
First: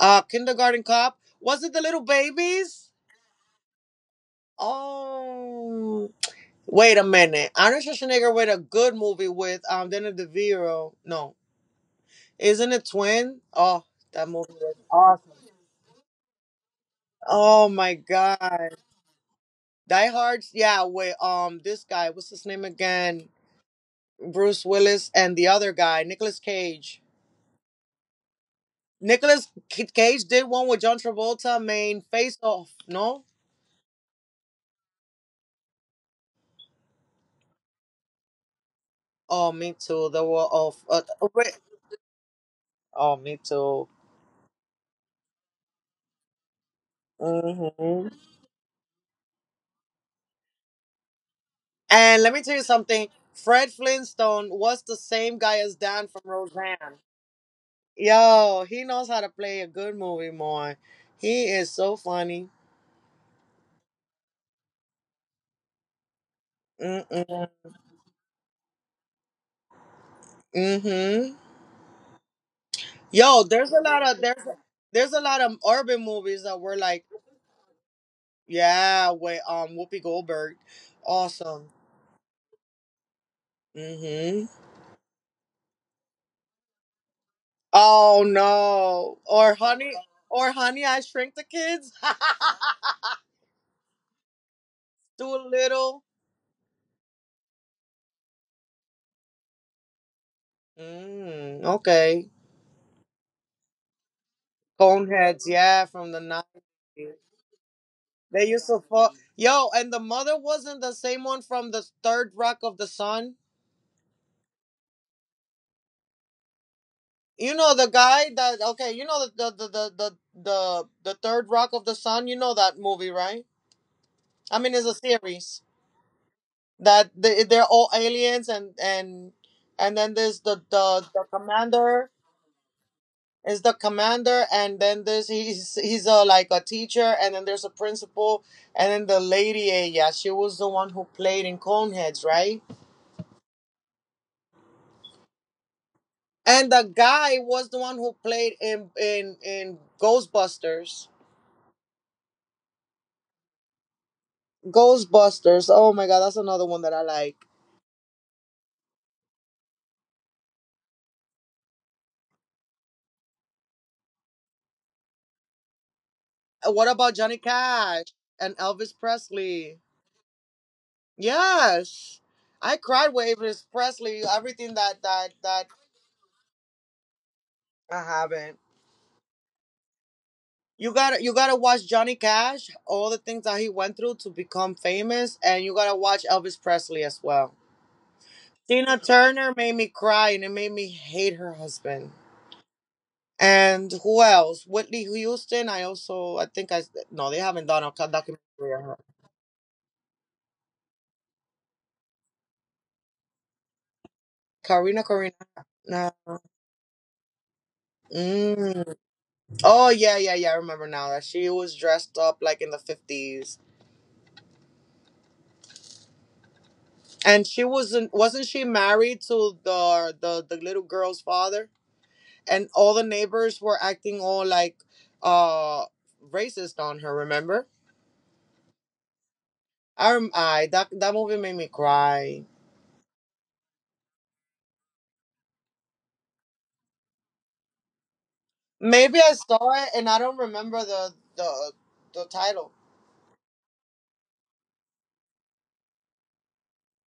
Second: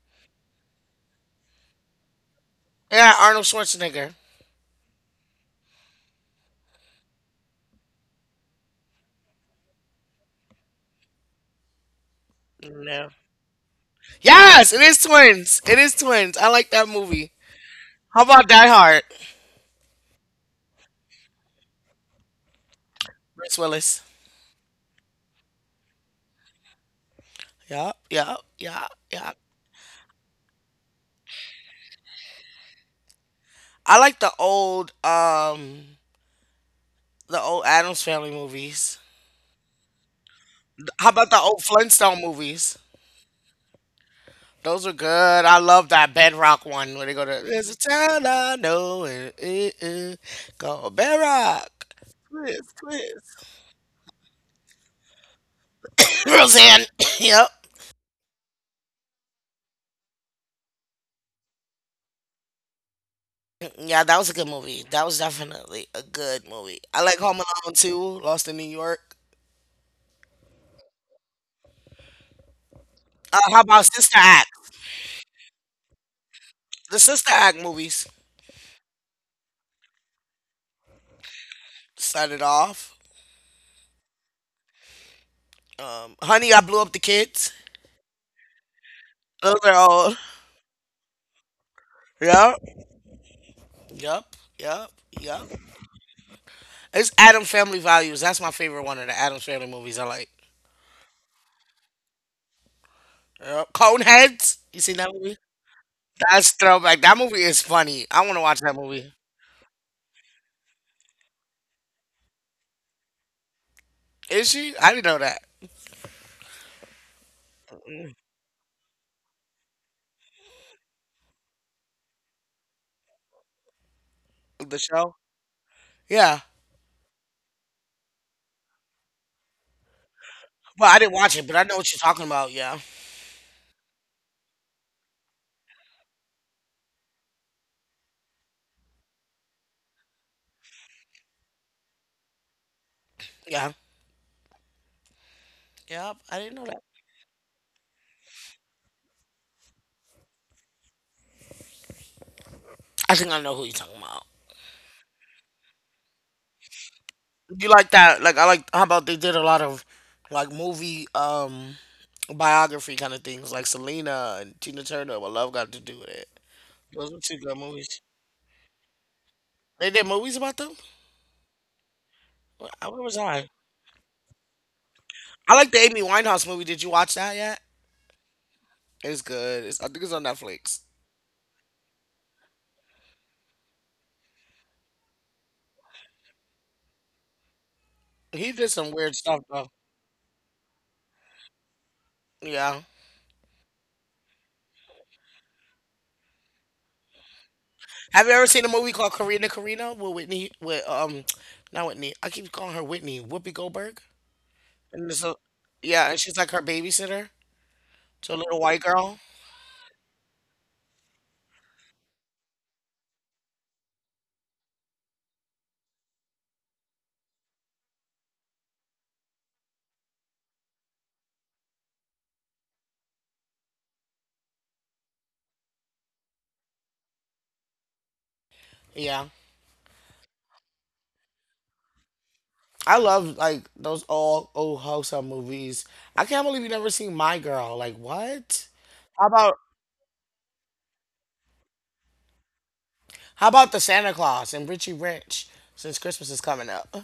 S2: Kindergarten cop. Was it the little babies?
S1: Yeah, Arnold Schwarzenegger.
S2: Oh, wait a minute. Arnold Schwarzenegger with a good movie with Danny DeVito. No. Isn't it
S1: No.
S2: Twin? Oh, that movie
S1: Yes,
S2: was
S1: it is
S2: awesome.
S1: twins. It is twins. I like that movie.
S2: Oh my
S1: How about Die
S2: god.
S1: Hard?
S2: Die Hard, yeah, with this guy, what's his name again?
S1: Bruce Willis.
S2: Bruce Willis and the other guy, Nicolas Cage.
S1: Yup, yup, yup, yup.
S2: Cage did one with John Travolta, main face off, no?
S1: I like the old Adams Family movies.
S2: Oh, me too. The war of
S1: How about the
S2: wait.
S1: old Flintstone movies?
S2: Oh, me too.
S1: Those are good. I love that Bedrock one where they go to there's a
S2: Hmm.
S1: town I know and it is called Bedrock.
S2: And let me tell you
S1: Chris,
S2: something.
S1: Chris.
S2: Fred Flintstone was the same guy as Dan from
S1: Roseanne.
S2: Roseanne.
S1: Yep.
S2: Yo, he knows how to play a good movie, Moy. He is so funny.
S1: Yeah, that was a good movie. That was definitely a good movie. I like Home
S2: Mm-mm.
S1: Alone too, Lost in New York.
S2: Mm-hmm. Yo,
S1: How
S2: there's a
S1: about
S2: lot
S1: Sister
S2: of there's
S1: Act?
S2: there's a lot of urban movies that were
S1: The
S2: like,
S1: Sister Act movies.
S2: yeah, with Whoopi Goldberg. Awesome.
S1: Set it off.
S2: Mm-hmm.
S1: Honey, I blew up the kids.
S2: Oh no.
S1: Those are old.
S2: Or honey, I shrink the kids.
S1: Yep. Yep. Yep. Yep.
S2: Too little.
S1: It's Adam Family Values. That's my favorite one of the Adams Family movies I like.
S2: Mm, okay.
S1: Yep. Coneheads. You seen that movie?
S2: Coneheads, yeah, from the
S1: That's throwback.
S2: 90s.
S1: That movie is funny. I want to
S2: They
S1: watch
S2: used
S1: that
S2: to
S1: movie.
S2: fuck. Yo, and the mother wasn't the same one from the third rock of the sun.
S1: Is she? I didn't know that.
S2: You know the guy that okay, you know the third rock of the sun. You know that movie, right? I mean,
S1: The
S2: it's a
S1: show?
S2: series
S1: Yeah.
S2: that they're all aliens, and and then there's the
S1: Well, I
S2: the
S1: didn't
S2: the
S1: watch it, but I know what you're
S2: commander
S1: talking about. Yeah.
S2: is the commander, and then there's he's a like a teacher, and then there's a principal, and then the lady, yeah, she was the one who played in Coneheads, right?
S1: Yeah. Yep. I didn't know
S2: And
S1: that.
S2: the guy was the one who played in Ghostbusters.
S1: I think I know who you're talking about.
S2: Ghostbusters. Oh my god, that's another one that I like.
S1: You like that? Like I like how about they did a lot of like movie biography kind of things like Selena and Tina Turner. What love got to do with it?
S2: What
S1: Those
S2: about
S1: were
S2: Johnny
S1: two good movies.
S2: Cash and Elvis Presley?
S1: They did movies about them.
S2: Yes.
S1: Where
S2: I
S1: where
S2: cried
S1: was
S2: with
S1: I?
S2: Elvis Presley, everything that that
S1: I
S2: that
S1: like the Amy Winehouse movie. Did you watch that yet?
S2: I haven't.
S1: It's good. It's, I think it's on Netflix.
S2: You gotta watch Johnny Cash, all the things that he went through to become famous, and you gotta watch Elvis Presley as well.
S1: He did some
S2: Tina
S1: weird stuff
S2: Turner
S1: though.
S2: made me cry and it made me hate her husband.
S1: Yeah.
S2: And who else? Whitney Houston. I also, I think I, no, they haven't done a
S1: Have you ever seen a
S2: documentary on
S1: movie
S2: her.
S1: called Karina Karina with Whitney? With Not Whitney. I keep calling her Whitney. Whoopi Goldberg.
S2: Karina,
S1: And
S2: Karina.
S1: so, yeah,
S2: No.
S1: and she's like her babysitter to a little white
S2: Mm.
S1: girl.
S2: Oh yeah, yeah, yeah. I remember now that she was dressed up like in the 50s, and she wasn't. Wasn't she married to the little girl's father? And all the neighbors were acting all like, uh, racist on her. Remember?
S1: Yeah.
S2: I rem- I that that movie made me cry.
S1: I love like those old old wholesale movies. I can't believe you never seen My Girl. Like what?
S2: Maybe
S1: How
S2: I
S1: about
S2: saw it and I don't remember the the title.
S1: how about the Santa Claus and Richie Rich? Since Christmas is coming up,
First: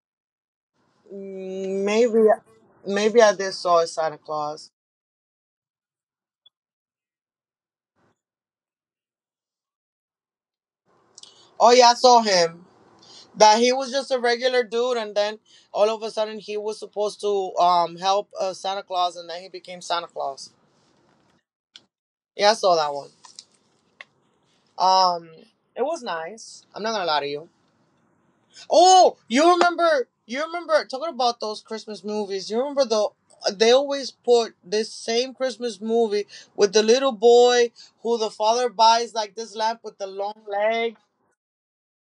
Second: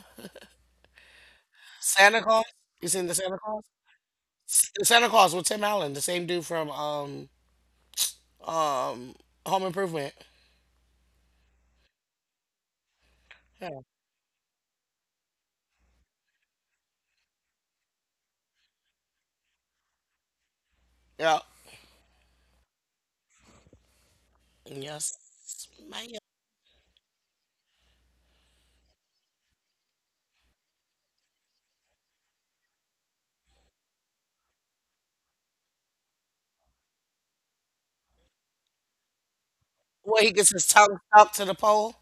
S1: Santa
S2: Maybe,
S1: Claus. You seen the
S2: maybe I
S1: Santa
S2: did
S1: Claus?
S2: saw a Santa Claus.
S1: The Santa Claus with Tim Allen, the same dude from um Home Improvement.
S2: Oh yeah, I saw him. That he
S1: Yeah.
S2: was just a regular dude, and then all of a sudden he was supposed to help Santa Claus, and then he became Santa Claus.
S1: Yeah.
S2: Yeah, I saw that one.
S1: Yes.
S2: Um, it was
S1: Ma'am.
S2: nice. I'm not gonna lie to you. Oh, you remember? You remember talking about those Christmas movies? You remember the? They always put this same Christmas movie with the little boy who the father buys like this lamp with the
S1: Where he
S2: long
S1: gets his tongue
S2: legs.
S1: stuck to the pole.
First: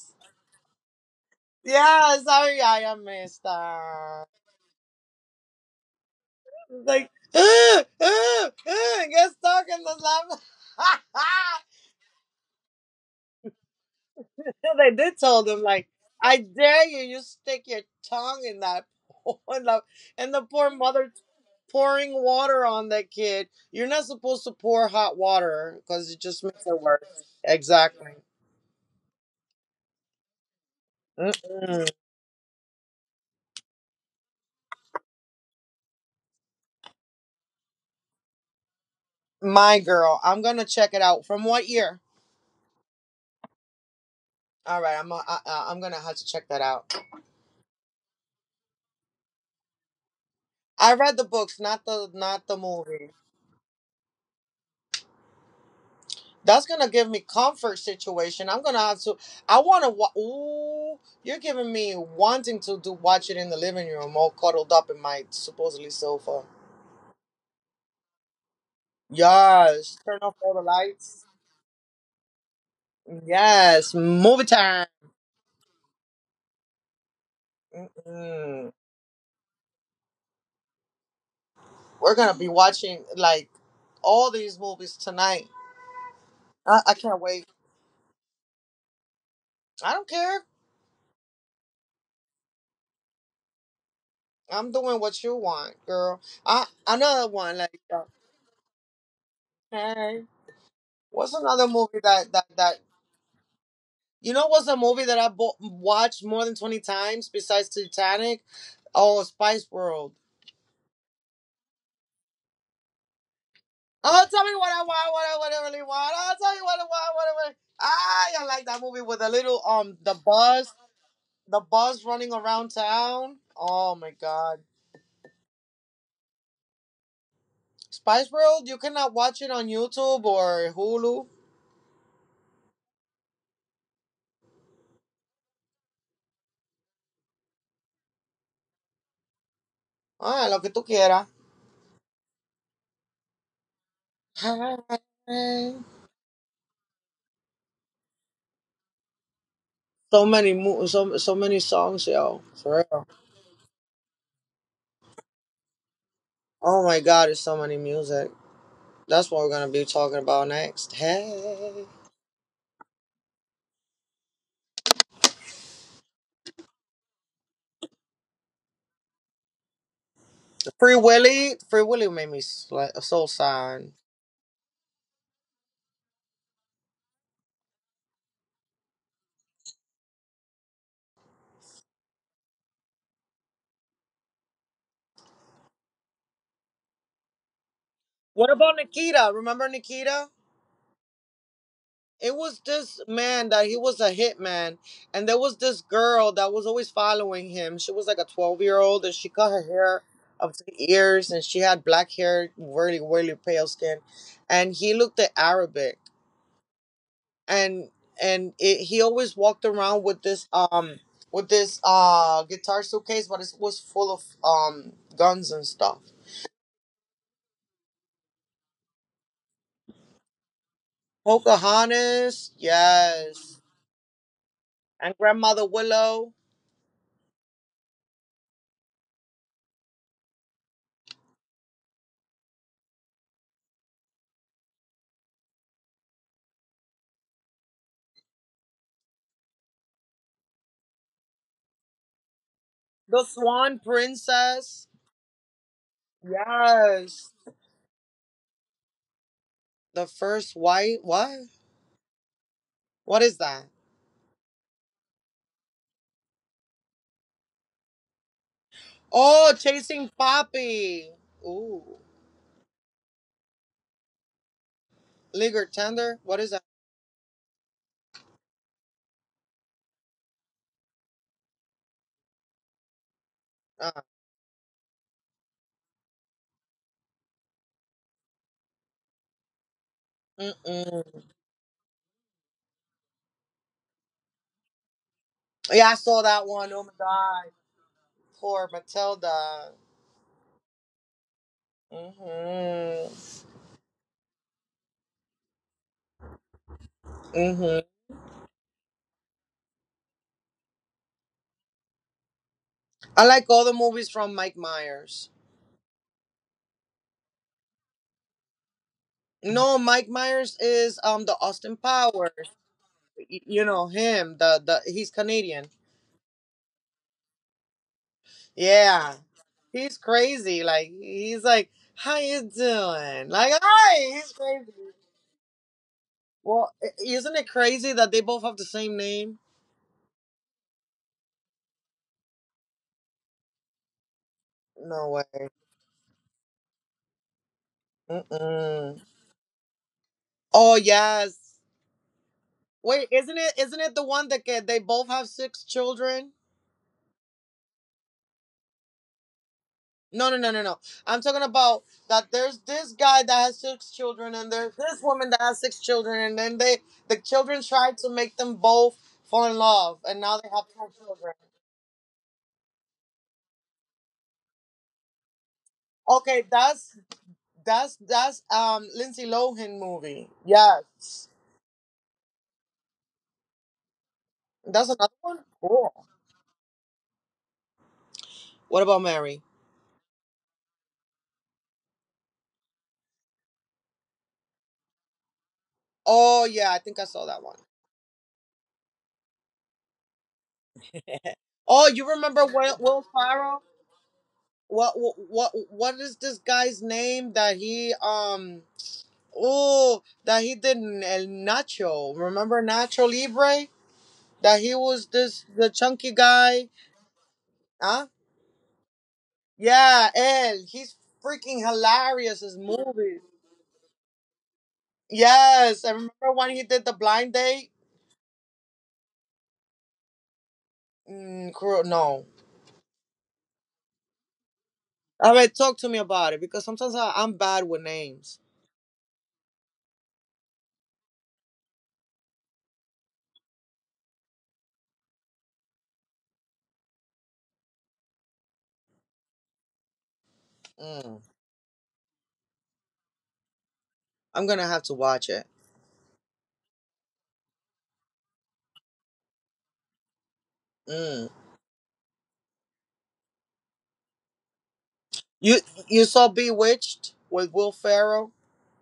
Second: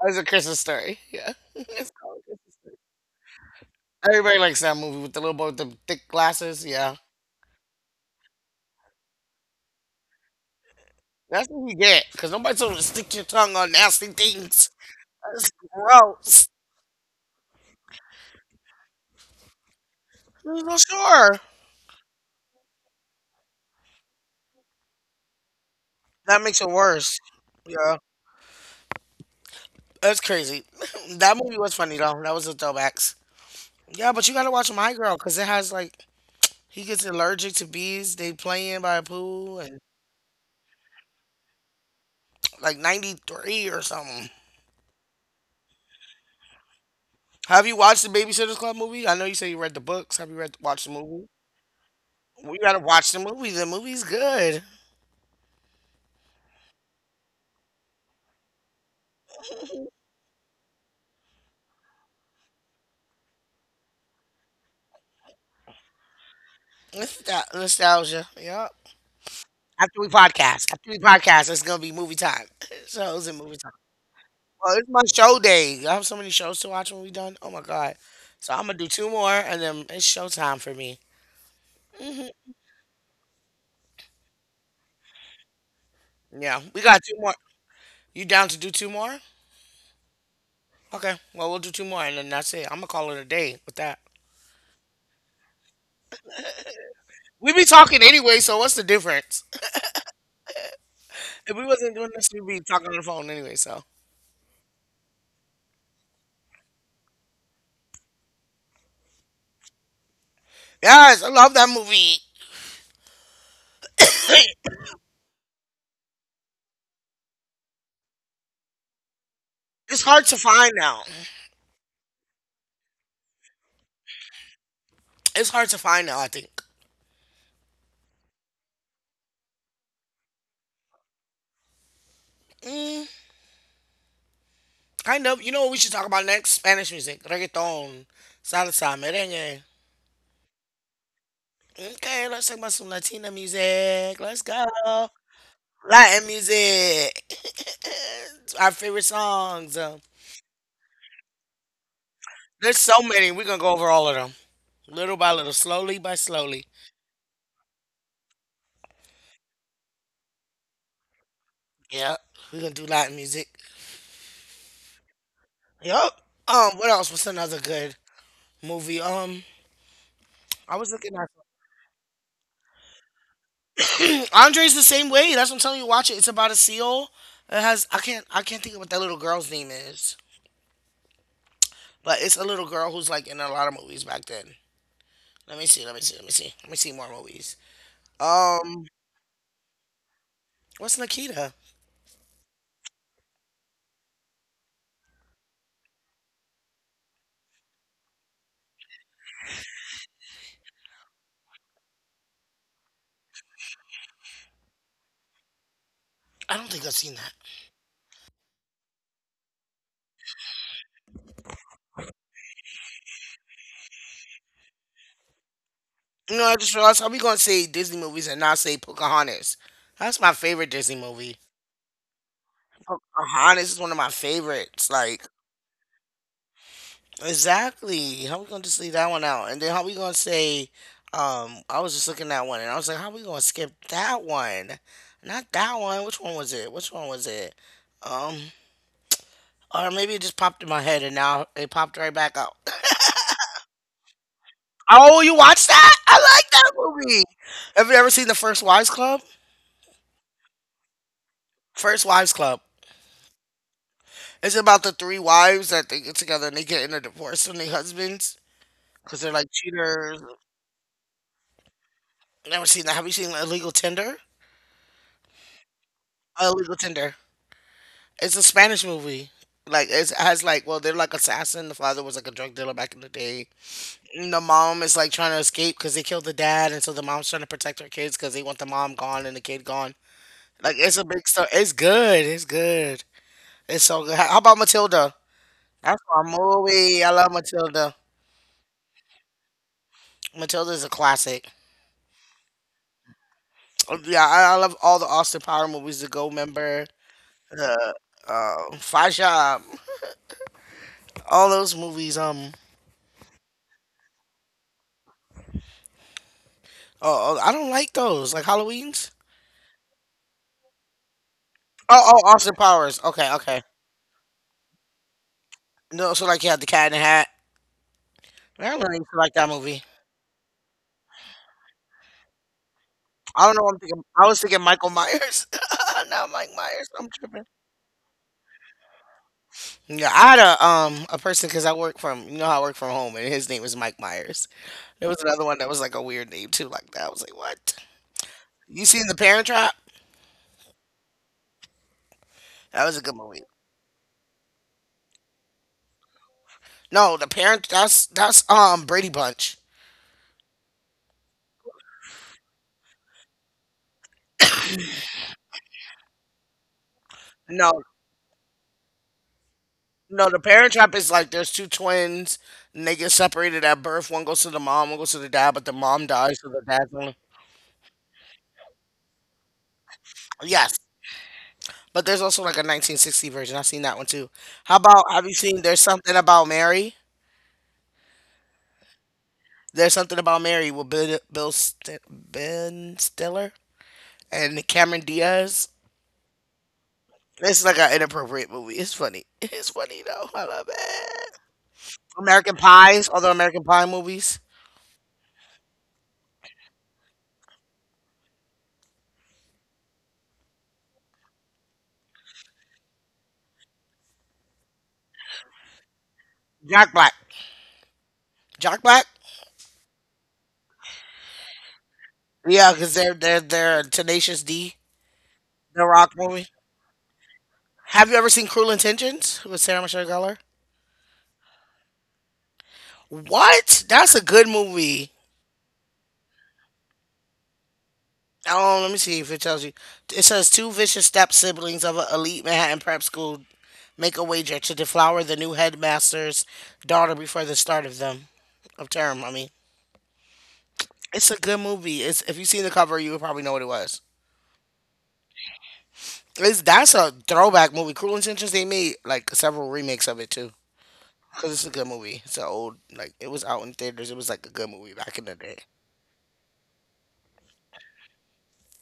S1: Oh, it's a Christmas story. Yeah. It's called
S2: Yes,
S1: a Christmas
S2: sorry
S1: story.
S2: I am messed up.
S1: Everybody likes that movie with the little boy with the thick glasses.
S2: It's
S1: Yeah.
S2: like "Ah, ah, ah," get stuck in the lava.
S1: That's what you get, because nobody told you to stick your tongue on nasty
S2: So
S1: things.
S2: they did told
S1: That's
S2: him like, I
S1: gross.
S2: dare you, you stick your tongue in that pool and the poor
S1: Well,
S2: mother
S1: sure.
S2: pouring water on that kid. You're not supposed to pour hot water because it
S1: That
S2: just
S1: makes
S2: makes
S1: it
S2: it worse.
S1: worse. Yeah.
S2: Exactly.
S1: That's crazy. That movie was
S2: Mm-mm.
S1: funny, though. That was a throwbacks. Yeah, but you gotta watch My Girl, because it has, like, he gets allergic to bees. They playing by a pool, and,
S2: My girl, I'm gonna check it out. From what year?
S1: like, 93 or something.
S2: All right, I'm gonna have to check that out.
S1: Have you watched the Babysitter's Club movie? I know you said you read the books. Have you read watched the
S2: I read the
S1: movie?
S2: books, not the
S1: We gotta watch
S2: movie.
S1: the movie. The movie's good.
S2: That's gonna give me comfort situation. I'm gonna have to. I want to. Ooh, you're giving me wanting to do watch it in the living room, all cuddled up in my supposedly sofa.
S1: Nostalgia. Yeah.
S2: Yes. Turn off all the
S1: After we
S2: lights.
S1: podcast, it's gonna be movie time. Shows and movie time.
S2: Yes. Movie
S1: Well, it's
S2: time.
S1: my show day. I have so many shows to watch when we done. Oh my god! So I'm
S2: Mm-mm.
S1: gonna do two more, and then it's show time for me.
S2: We're gonna be watching like all these movies tonight.
S1: Yeah,
S2: I,
S1: we
S2: I
S1: got two
S2: can't
S1: more.
S2: wait.
S1: You down to do two more?
S2: I don't care.
S1: Okay. Well, we'll do two more, and then that's it. I'm gonna call it a day with that.
S2: I'm doing what you want, girl. I another
S1: We
S2: one
S1: be
S2: like.
S1: talking anyway, so what's the difference?
S2: Hey. What's
S1: If we
S2: another
S1: wasn't
S2: movie
S1: doing this,
S2: that that
S1: we'd be
S2: that
S1: talking on the phone anyway. So
S2: you know what's a movie that I watched more than 20 times besides Titanic? Oh, Spice World.
S1: yes, I love that movie.
S2: Oh, tell me what I want, what I really want. Oh, tell me what I want, what I want. Ah, I like that movie with the little
S1: It's hard to find now.
S2: the buzz running around town. Oh my god,
S1: It's hard to find now. I think.
S2: Spice World. You cannot watch it on YouTube or Hulu.
S1: Mm, kind of. You know what we should talk about next? Spanish music, reggaeton, salsa, merengue.
S2: Ah, lo que tú quieras.
S1: Okay, let's talk about some Latina music. Let's go. Latin music. Our favorite songs.
S2: So many songs, yo,
S1: There's
S2: for
S1: so
S2: real.
S1: many. We're going to go over all of them. Little by little, slowly by slowly.
S2: Oh my God, there's so many music. That's what we're gonna be talking about next. Hey,
S1: Yeah, we're going to do Latin music. Yup. What else? What's another good movie? I was
S2: Free
S1: looking at
S2: Willy. Free Willy made me soul sign.
S1: Andre's the same way. That's what I'm telling you. Watch it. It's about a seal. It has I can't think of what that little girl's name is. But it's a little girl who's like in a lot of movies back then. Let me see. Let me see. Let me see. Let me see more movies.
S2: What about
S1: Um,
S2: Nikita? Remember Nikita?
S1: what's Nikita?
S2: It was this man that he was a hitman, and there was this girl that was always following him. She was like a 12 year old, and she cut her hair up to the ears, and she had black hair, really, really pale skin, and he looked at Arabic.
S1: I don't think I've seen that.
S2: and and it, he always walked around with this with this guitar suitcase, but it was full of guns and stuff.
S1: No, I just realized how we gonna say Disney movies and not say Pocahontas. That's my favorite Disney movie.
S2: Pocahontas, yes,
S1: Pocahontas is one of my favorites.
S2: and
S1: Like
S2: Grandmother Willow,
S1: exactly. How we gonna just leave that one out? And then how we gonna say? I was just looking at one and I was like, how we gonna skip that one? Not that one. Which one was it? Which one was it? Um, Or maybe it just popped in my head and now it popped right back out.
S2: the Swan Princess,
S1: Oh, you watched that? I like that movie.
S2: yes,
S1: Have you ever seen The First Wives Club?
S2: the first white what?
S1: First Wives Club.
S2: What is that?
S1: It's about the three wives that they get together and they get in a divorce from their husbands because they're like
S2: Oh, Chasing
S1: cheaters.
S2: Poppy. Ooh,
S1: Never seen that. Have you seen Illegal Tender?
S2: Ligger Tender. What is that?
S1: Illegal Tender. It's a Spanish movie. Like it's, it has like well they're like assassin. The father was like a drug dealer back in the day.
S2: Uh,
S1: And the mom is like trying to escape because they killed the dad, and so the mom's trying to protect her kids because they want the mom gone and the kid gone. Like it's a
S2: mm-mm.
S1: big story. It's good. It's good. It's so good. How about Matilda?
S2: Yeah, I
S1: That's
S2: saw
S1: my
S2: that one. Oh my
S1: movie. I love
S2: god,
S1: Matilda.
S2: poor Matilda.
S1: Matilda is a classic.
S2: Mm-hmm.
S1: Oh, yeah, I love all the Austin Power movies. The Gold Member,
S2: Mm-hmm.
S1: the Five Shop, all those movies.
S2: I like all the movies from Mike Myers.
S1: Oh, oh, I don't like those. Like Halloween's.
S2: No, Mike Myers is the Austin
S1: Oh, oh,
S2: Powers.
S1: Austin Powers. Okay, okay.
S2: You know him. The he's Canadian.
S1: No, so like you had the Cat in the Hat. I don't really
S2: Yeah,
S1: like that movie.
S2: he's crazy. Like he's like, how you doing?
S1: I
S2: Like
S1: don't know. What I'm
S2: hi,
S1: thinking. I
S2: he's
S1: was thinking
S2: crazy.
S1: Michael Myers. Not Mike
S2: Well,
S1: Myers. I'm
S2: isn't
S1: tripping.
S2: it crazy that they both have the same name?
S1: Yeah, I had a person because I work from you know how I work from home and his name was Mike Myers. There
S2: No
S1: was
S2: way.
S1: another one that was like a weird name too, like that. I was like, what? You
S2: Mm-mm.
S1: seen The Parent Trap?
S2: Oh yes.
S1: That was a
S2: Wait,
S1: good
S2: isn't
S1: movie.
S2: it? Isn't it the one that they both have six children?
S1: No, the Parent that's that's Brady Bunch.
S2: No, no, no, no, no. I'm talking about that there's this guy that has six children and there's this woman that has six children and then they the children
S1: No,
S2: tried to make them both fall in love and
S1: no, The
S2: now they have
S1: Parent
S2: four
S1: Trap is like
S2: children.
S1: there's two twins and they get separated at birth. One goes to the mom, one goes to the dad, but the mom dies,
S2: Okay,
S1: so the dad's
S2: that's
S1: only.
S2: that's that's Lindsay Lohan movie.
S1: Yes,
S2: Yes.
S1: but there's also like a 1960 version. I've seen that one too. How
S2: That's
S1: about
S2: another
S1: have you
S2: one?
S1: seen There's
S2: Cool.
S1: Something About Mary?
S2: What about Mary?
S1: There's something about Mary with Ben Stiller and Cameron Diaz.
S2: Oh yeah, I think I saw that one.
S1: It's like an inappropriate movie. It's funny. It's funny though. I love it.
S2: Oh, you remember
S1: American
S2: Will
S1: Pies, all the American
S2: Ferrell?
S1: Pie movies.
S2: What is this guy's name that he um Oh, that he did El Nacho. Remember Nacho Libre? That he was this the chunky guy.
S1: Jack Black.
S2: Huh?
S1: Jack Black.
S2: Yeah, El. He's freaking hilarious. His
S1: Yeah, because they're
S2: movies.
S1: they're they're a Tenacious D,
S2: Yes,
S1: the
S2: I
S1: Rock
S2: remember
S1: movie.
S2: when he did the blind date.
S1: Have you ever seen Cruel Intentions with Sarah Michelle Gellar?
S2: Mm, no.
S1: What? That's a good movie.
S2: All right, talk to me about it because sometimes I'm bad with names.
S1: Oh, let me see if it tells you. It says two vicious step siblings of an elite Manhattan prep school make a wager to deflower the new headmaster's daughter before the start of them of term. I mean,
S2: Mm,
S1: it's a good movie. It's if you've seen the cover, you would probably know what it was.
S2: I'm gonna have to watch it.
S1: It's that's a throwback movie. Cruel Intentions. They made like several remakes of it too.
S2: Mm.
S1: Cause it's a good movie. It's an old like it was out in theaters. It was like a good movie back in the day.
S2: You you saw Bewitched with Will Ferrell?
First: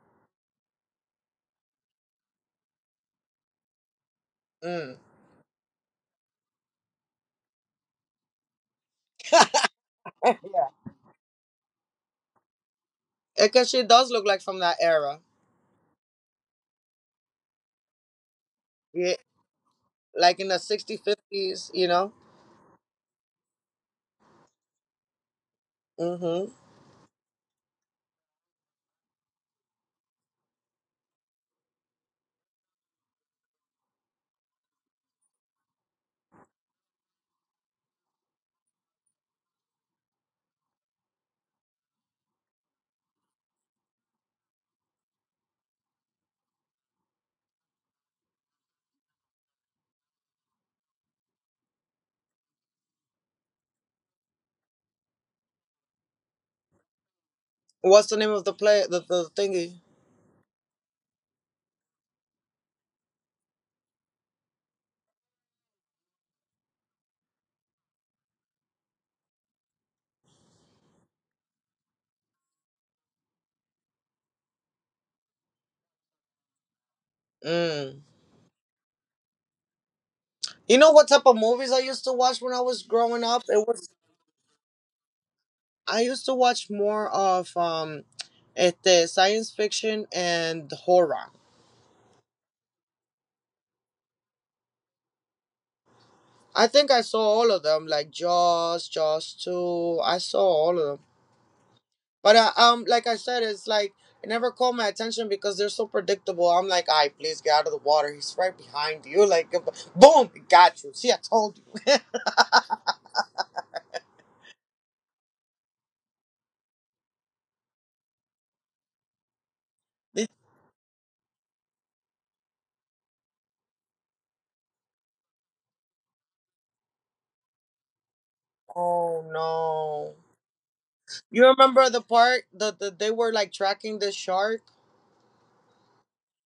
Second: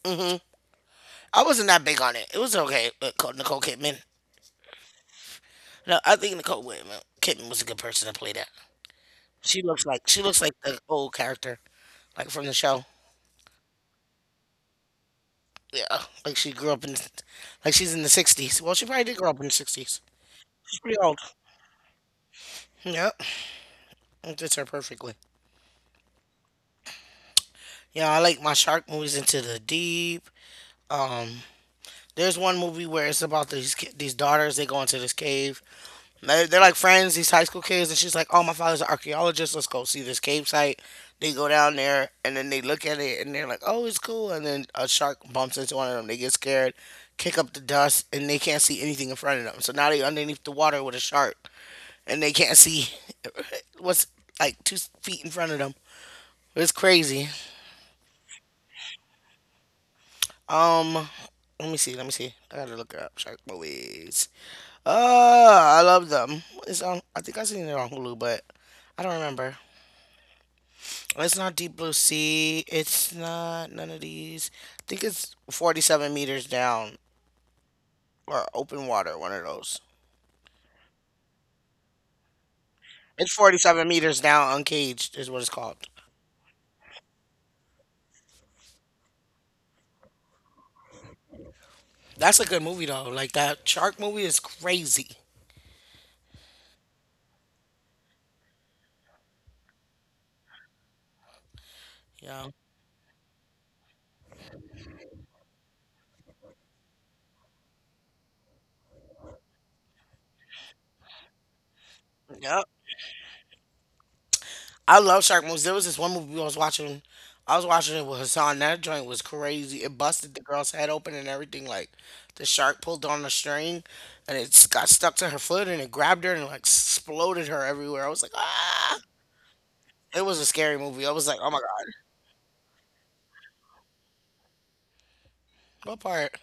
S1: Hmm. I wasn't that big on it. It was okay. But Nicole Kidman.
S2: Mm.
S1: No, I think Nicole Kidman was a good person to play that. She looks like she
S2: yeah,
S1: looks like the old character, like from the show.
S2: because she does look like from that era.
S1: Yeah, like she grew up in, like she's in the '60s. Well, she probably
S2: Yeah.
S1: did grow up in the '60s.
S2: Like in the
S1: She's pretty
S2: 60s,
S1: old.
S2: 50s, you know?
S1: Yeah, it fits her perfectly.
S2: Hmm.
S1: Yeah, I like my shark movies into the deep. Um, there's one movie where it's about these daughters. They go into this cave. They're like friends, these high school kids, and she's like, "Oh, my father's an archaeologist. Let's go see this cave site." They go down there, and then they look at it, and they're like, "Oh, it's cool." And then a shark bumps into one of them. They get scared, kick up the dust, and they can't see anything in front of them. So now they are underneath the water with a shark, and they can't see what's like two feet in front of them. It's crazy.
S2: What's the name of the play, the thingy?
S1: Um, Let me see. Let me see. I gotta look it up. Shark movies. I love them. It's on. I think I seen it on Hulu, but I don't remember. It's not Deep Blue Sea. It's not none of these. I think it's 47 meters down
S2: Mm.
S1: or open water, one of those.
S2: You know what type of movies I used to watch when I was growing
S1: It's
S2: up?
S1: 47 meters down, uncaged is what it's called.
S2: I used to watch more of este, science fiction and horror.
S1: That's a good movie though. Like that shark movie is crazy.
S2: I think I saw all of them, like Jaws, Jaws 2. I saw all of them. But
S1: Yeah.
S2: like I said, it never caught my attention because they're so predictable. I'm like, I please get out of the water. He's right behind you. Like, boom, got you. See, I told you.
S1: Yep. I love shark movies. There was this one movie I was watching. I was watching it with Hassan. That joint was crazy. It
S2: This-
S1: busted the girl's head open and everything. Like the shark pulled on the string, and it s- got stuck to her foot and it grabbed her and like exploded her everywhere. I was like, ah!
S2: Oh no!
S1: It was a scary movie. I was like,
S2: You
S1: "Oh my
S2: remember
S1: god!"
S2: the part that they were like tracking the shark?
S1: What part?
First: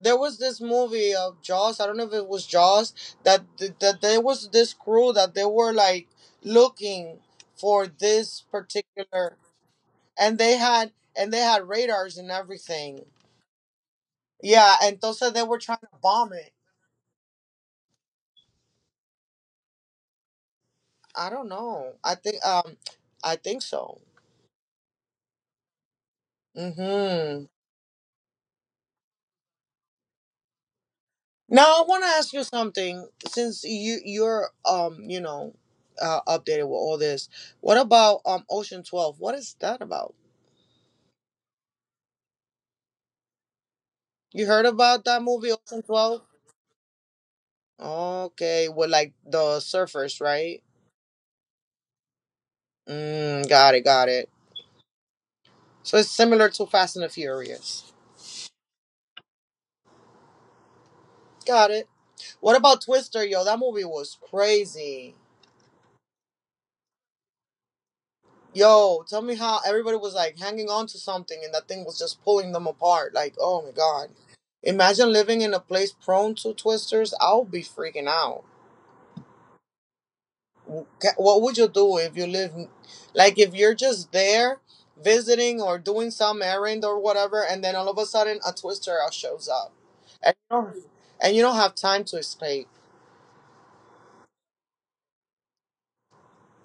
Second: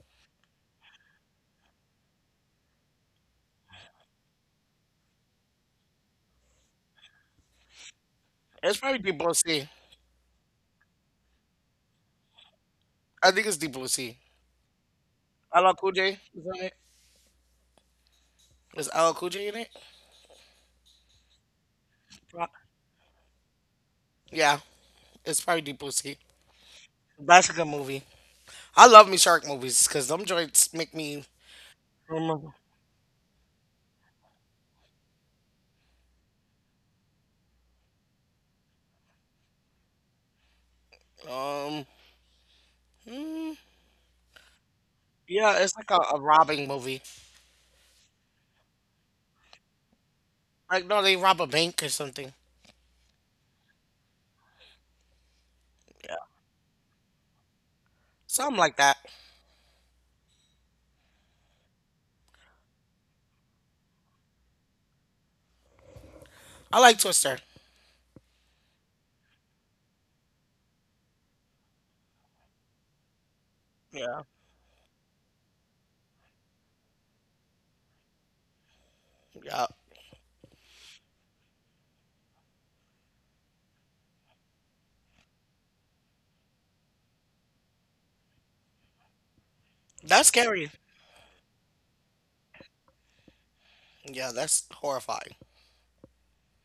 S2: There was this movie of Jaws. I don't know if it was Jaws that that there was this crew that they were like looking for this
S1: It's probably Deep Blue
S2: particular,
S1: Sea.
S2: and they had radars and everything.
S1: I think it's Deep Blue Sea.
S2: Yeah, and entonces they were
S1: LL
S2: trying to
S1: Cool J
S2: bomb
S1: is
S2: it.
S1: in it. Is LL Cool J in it?
S2: I don't know.
S1: Pro-
S2: I think so.
S1: Yeah, it's probably Deep Blue Sea.
S2: Mm-hmm.
S1: That's a good movie. I love me shark movies because them joints make me
S2: Now I want to ask you
S1: remember.
S2: something. Since you're updated with all this, what about Ocean 12? What is that about?
S1: Um, mm,
S2: You heard about that movie
S1: yeah, it's
S2: Ocean
S1: like a
S2: 12?
S1: robbing movie.
S2: Okay, with like the surfers, right?
S1: Like no, they rob a bank or something.
S2: Got it, got it. So it's
S1: Yeah,
S2: similar to Fast and the Furious.
S1: something like that.
S2: Got it. What about Twister, yo? That movie was crazy.
S1: I like Twister.
S2: Yo, tell me how everybody was like hanging on to something and that thing was just pulling them apart. Like, oh my God.
S1: Yeah,
S2: Imagine living in a place prone to twisters. I'll be freaking out.
S1: yeah,
S2: What would you do if you live, like, if you're just there visiting or doing some errand or whatever, and then all of a sudden a twister out shows up
S1: that's
S2: and
S1: scary.
S2: you don't have time to escape?
S1: Yeah, that's horrifying.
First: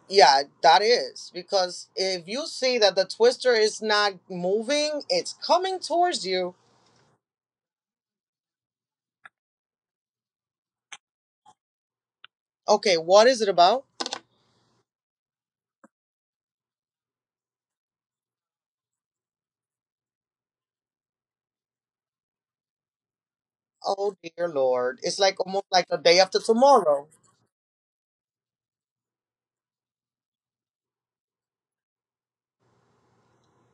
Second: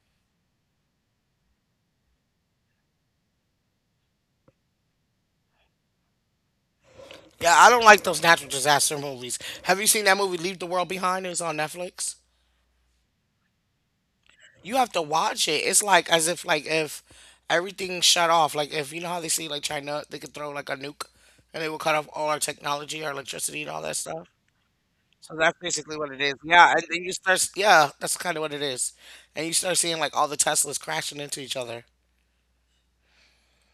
S2: Yeah, that is because if you see that the twister is not moving, it's coming towards you.
S1: Yeah, I don't like those natural disaster movies. Have you seen that movie Leave the World Behind? It was on Netflix.
S2: Okay, what is it about?
S1: You have to watch it. It's like as if like if everything shut off. Like if you know how they see like China, they could throw like a nuke and it will cut off all our technology, our electricity and all that
S2: Oh
S1: stuff.
S2: dear Lord. It's
S1: So
S2: like
S1: that's
S2: almost like the
S1: basically what
S2: day
S1: it is.
S2: after
S1: Yeah, and then
S2: tomorrow.
S1: you start s- yeah, that's kind of what it is. And you start seeing like all the Teslas crashing into each other.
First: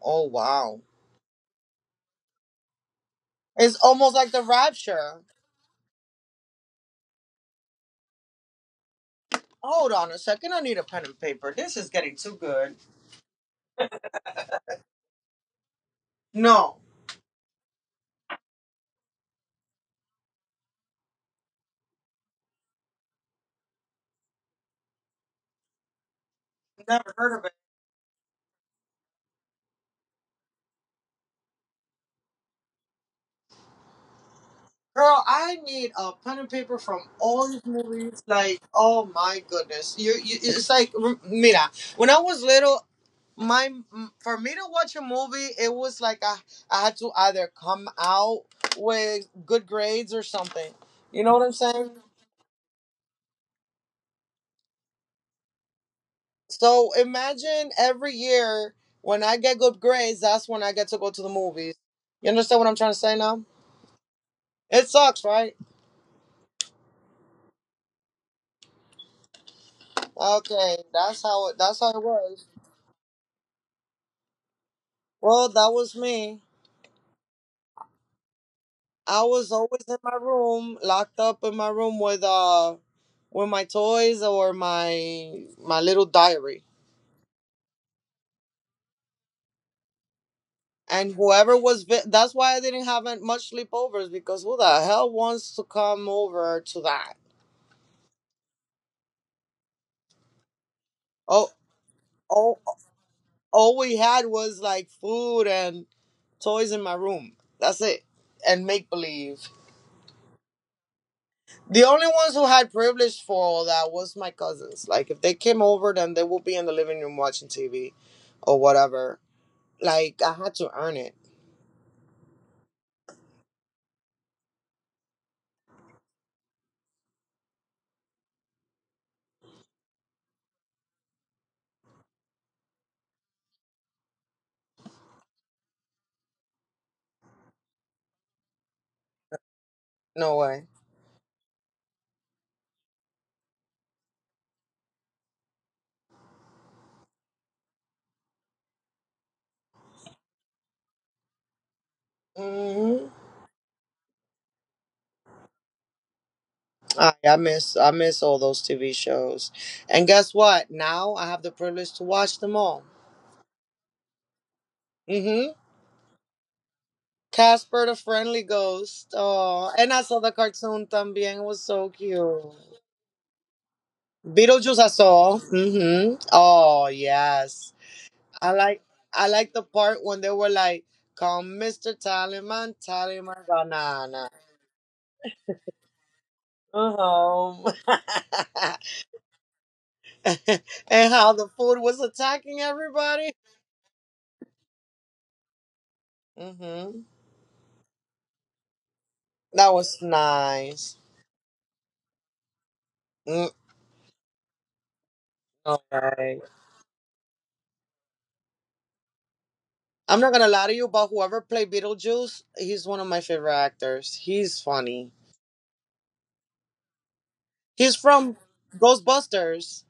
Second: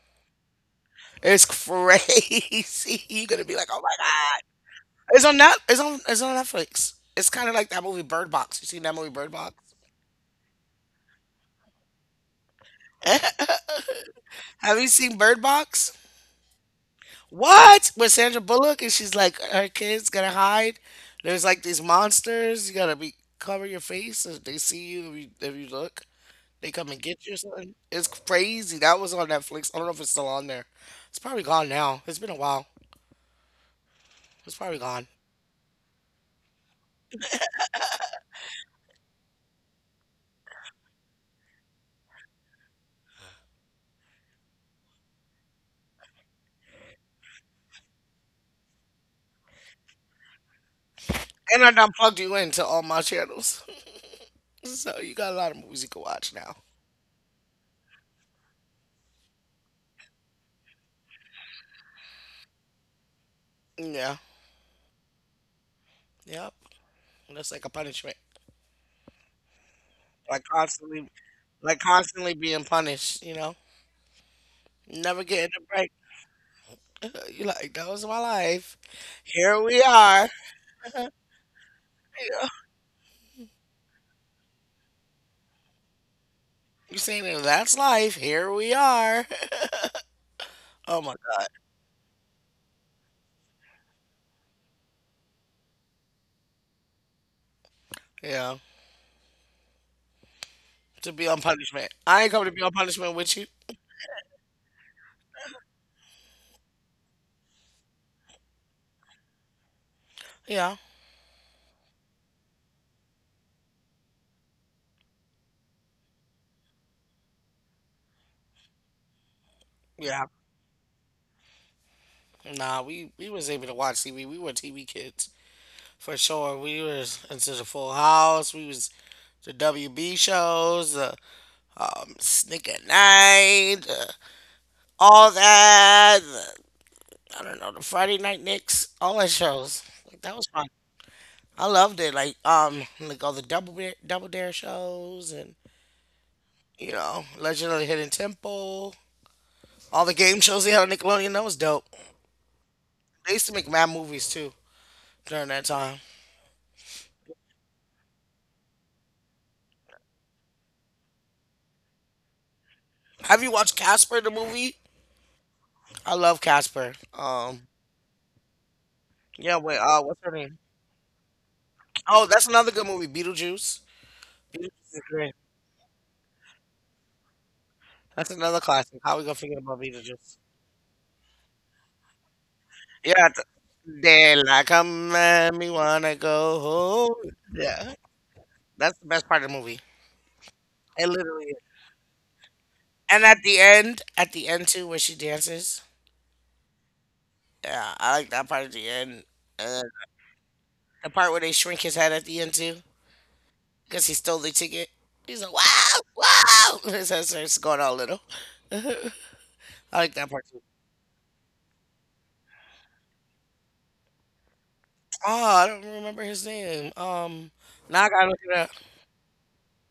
S2: Oh wow.
S1: It's crazy. You're gonna be like,
S2: It's
S1: oh my
S2: almost like the
S1: god.
S2: rapture.
S1: It's on that. It's on. It's on Netflix. It's kind of like that movie Bird Box. You seen that movie Bird Box?
S2: Hold on a second, I need a pen and paper. This is getting too good.
S1: Have you seen Bird Box?
S2: No,
S1: What? With Sandra Bullock and she's like, her kids gotta hide. There's like these monsters. You gotta be cover your face if they see you. If you look, they come and
S2: never
S1: get you
S2: heard
S1: or
S2: of it.
S1: something. It's crazy. That was on Netflix. I don't know if it's still on there. It's probably gone now. It's been a while. It's probably gone.
S2: Girl, I need a pen and paper from all these movies. Like, oh my goodness, you it's like, mira. When I was little, my for me to watch a movie it was like I had to either come out with good grades or something, you know what I'm
S1: And I
S2: saying?
S1: done plugged you into all my channels, so you got a lot of movies you can watch now.
S2: So imagine every year when I get good grades, that's when I get to go to the movies. You understand what I'm trying to say now?
S1: Yeah.
S2: It sucks, right?
S1: Yep. That's like a punishment. Like
S2: Okay,
S1: constantly,
S2: that's
S1: like
S2: how it
S1: constantly
S2: was.
S1: being punished. You know. Never
S2: Well,
S1: getting a
S2: that
S1: break.
S2: was me.
S1: You like that was my life.
S2: I was
S1: Here we
S2: always in my
S1: are.
S2: room, locked up in my room
S1: Yeah.
S2: with my toys or my little diary.
S1: You saying it, that's life. Here we are. Oh
S2: And
S1: my God.
S2: whoever was, that's why I didn't have much sleepovers, because who the hell wants to come over to that?
S1: Yeah. To be on
S2: Oh,
S1: punishment. I ain't come to
S2: all,
S1: be on punishment with you.
S2: all we had was like food and toys in my room. That's it. And make believe.
S1: Yeah.
S2: The only ones who had privilege for all that was my cousins. Like if they came over, then they would be in the living room watching TV or whatever. Like
S1: Yeah.
S2: I had to earn it.
S1: Nah, we was able to watch TV. We were TV kids for sure. We was into the Full House. We was the WB shows, the Snick at Night, the, all that. The, I don't know the Friday Night Knicks, all that shows. Like
S2: No
S1: that was fun.
S2: way.
S1: I loved it. Like all the double dare shows, and you know, Legend of the Hidden Temple, all the game shows they had on Nickelodeon. That was dope.
S2: Hmm.
S1: They used to make mad movies too during that time.
S2: I miss all those TV shows. And guess what? Now I have the privilege to watch them all.
S1: Have you watched Casper the movie?
S2: Mm-hmm.
S1: I love Casper.
S2: Casper the Friendly Ghost.
S1: Yeah.
S2: Oh,
S1: Wait.
S2: and I
S1: What's
S2: saw
S1: her
S2: the
S1: name?
S2: cartoon también. It was so
S1: Oh, that's
S2: cute.
S1: another good movie. Beetlejuice. Beetlejuice
S2: Beetlejuice I
S1: is great.
S2: saw. Mm-hmm. Oh yes.
S1: That's
S2: I
S1: another
S2: like
S1: classic. How we
S2: I
S1: gonna
S2: like
S1: forget
S2: the
S1: about
S2: part when they
S1: Beetlejuice?
S2: were like, "Come, Mr. Tallyman,
S1: Yeah. th-
S2: Tallyman banana."
S1: Daylight come and me wanna go home.
S2: Uh-huh.
S1: Yeah, that's the best part of the movie. It
S2: And how the
S1: literally
S2: food was attacking
S1: And
S2: everybody.
S1: at the end too, where she dances.
S2: Mm-hmm.
S1: Yeah, I like that part at the end.
S2: That
S1: Uh,
S2: was nice.
S1: the part where they shrink his head at the end too,
S2: Mm,
S1: because he stole the ticket. He's like, wow,
S2: all right.
S1: wow. His head starts going all little. I like
S2: I'm
S1: that
S2: not
S1: part
S2: gonna
S1: too.
S2: lie to you, but whoever played Beetlejuice, he's one of my favorite actors. He's funny.
S1: Oh, I don't remember his name.
S2: He's
S1: Now I gotta
S2: from
S1: look it up.
S2: Ghostbusters.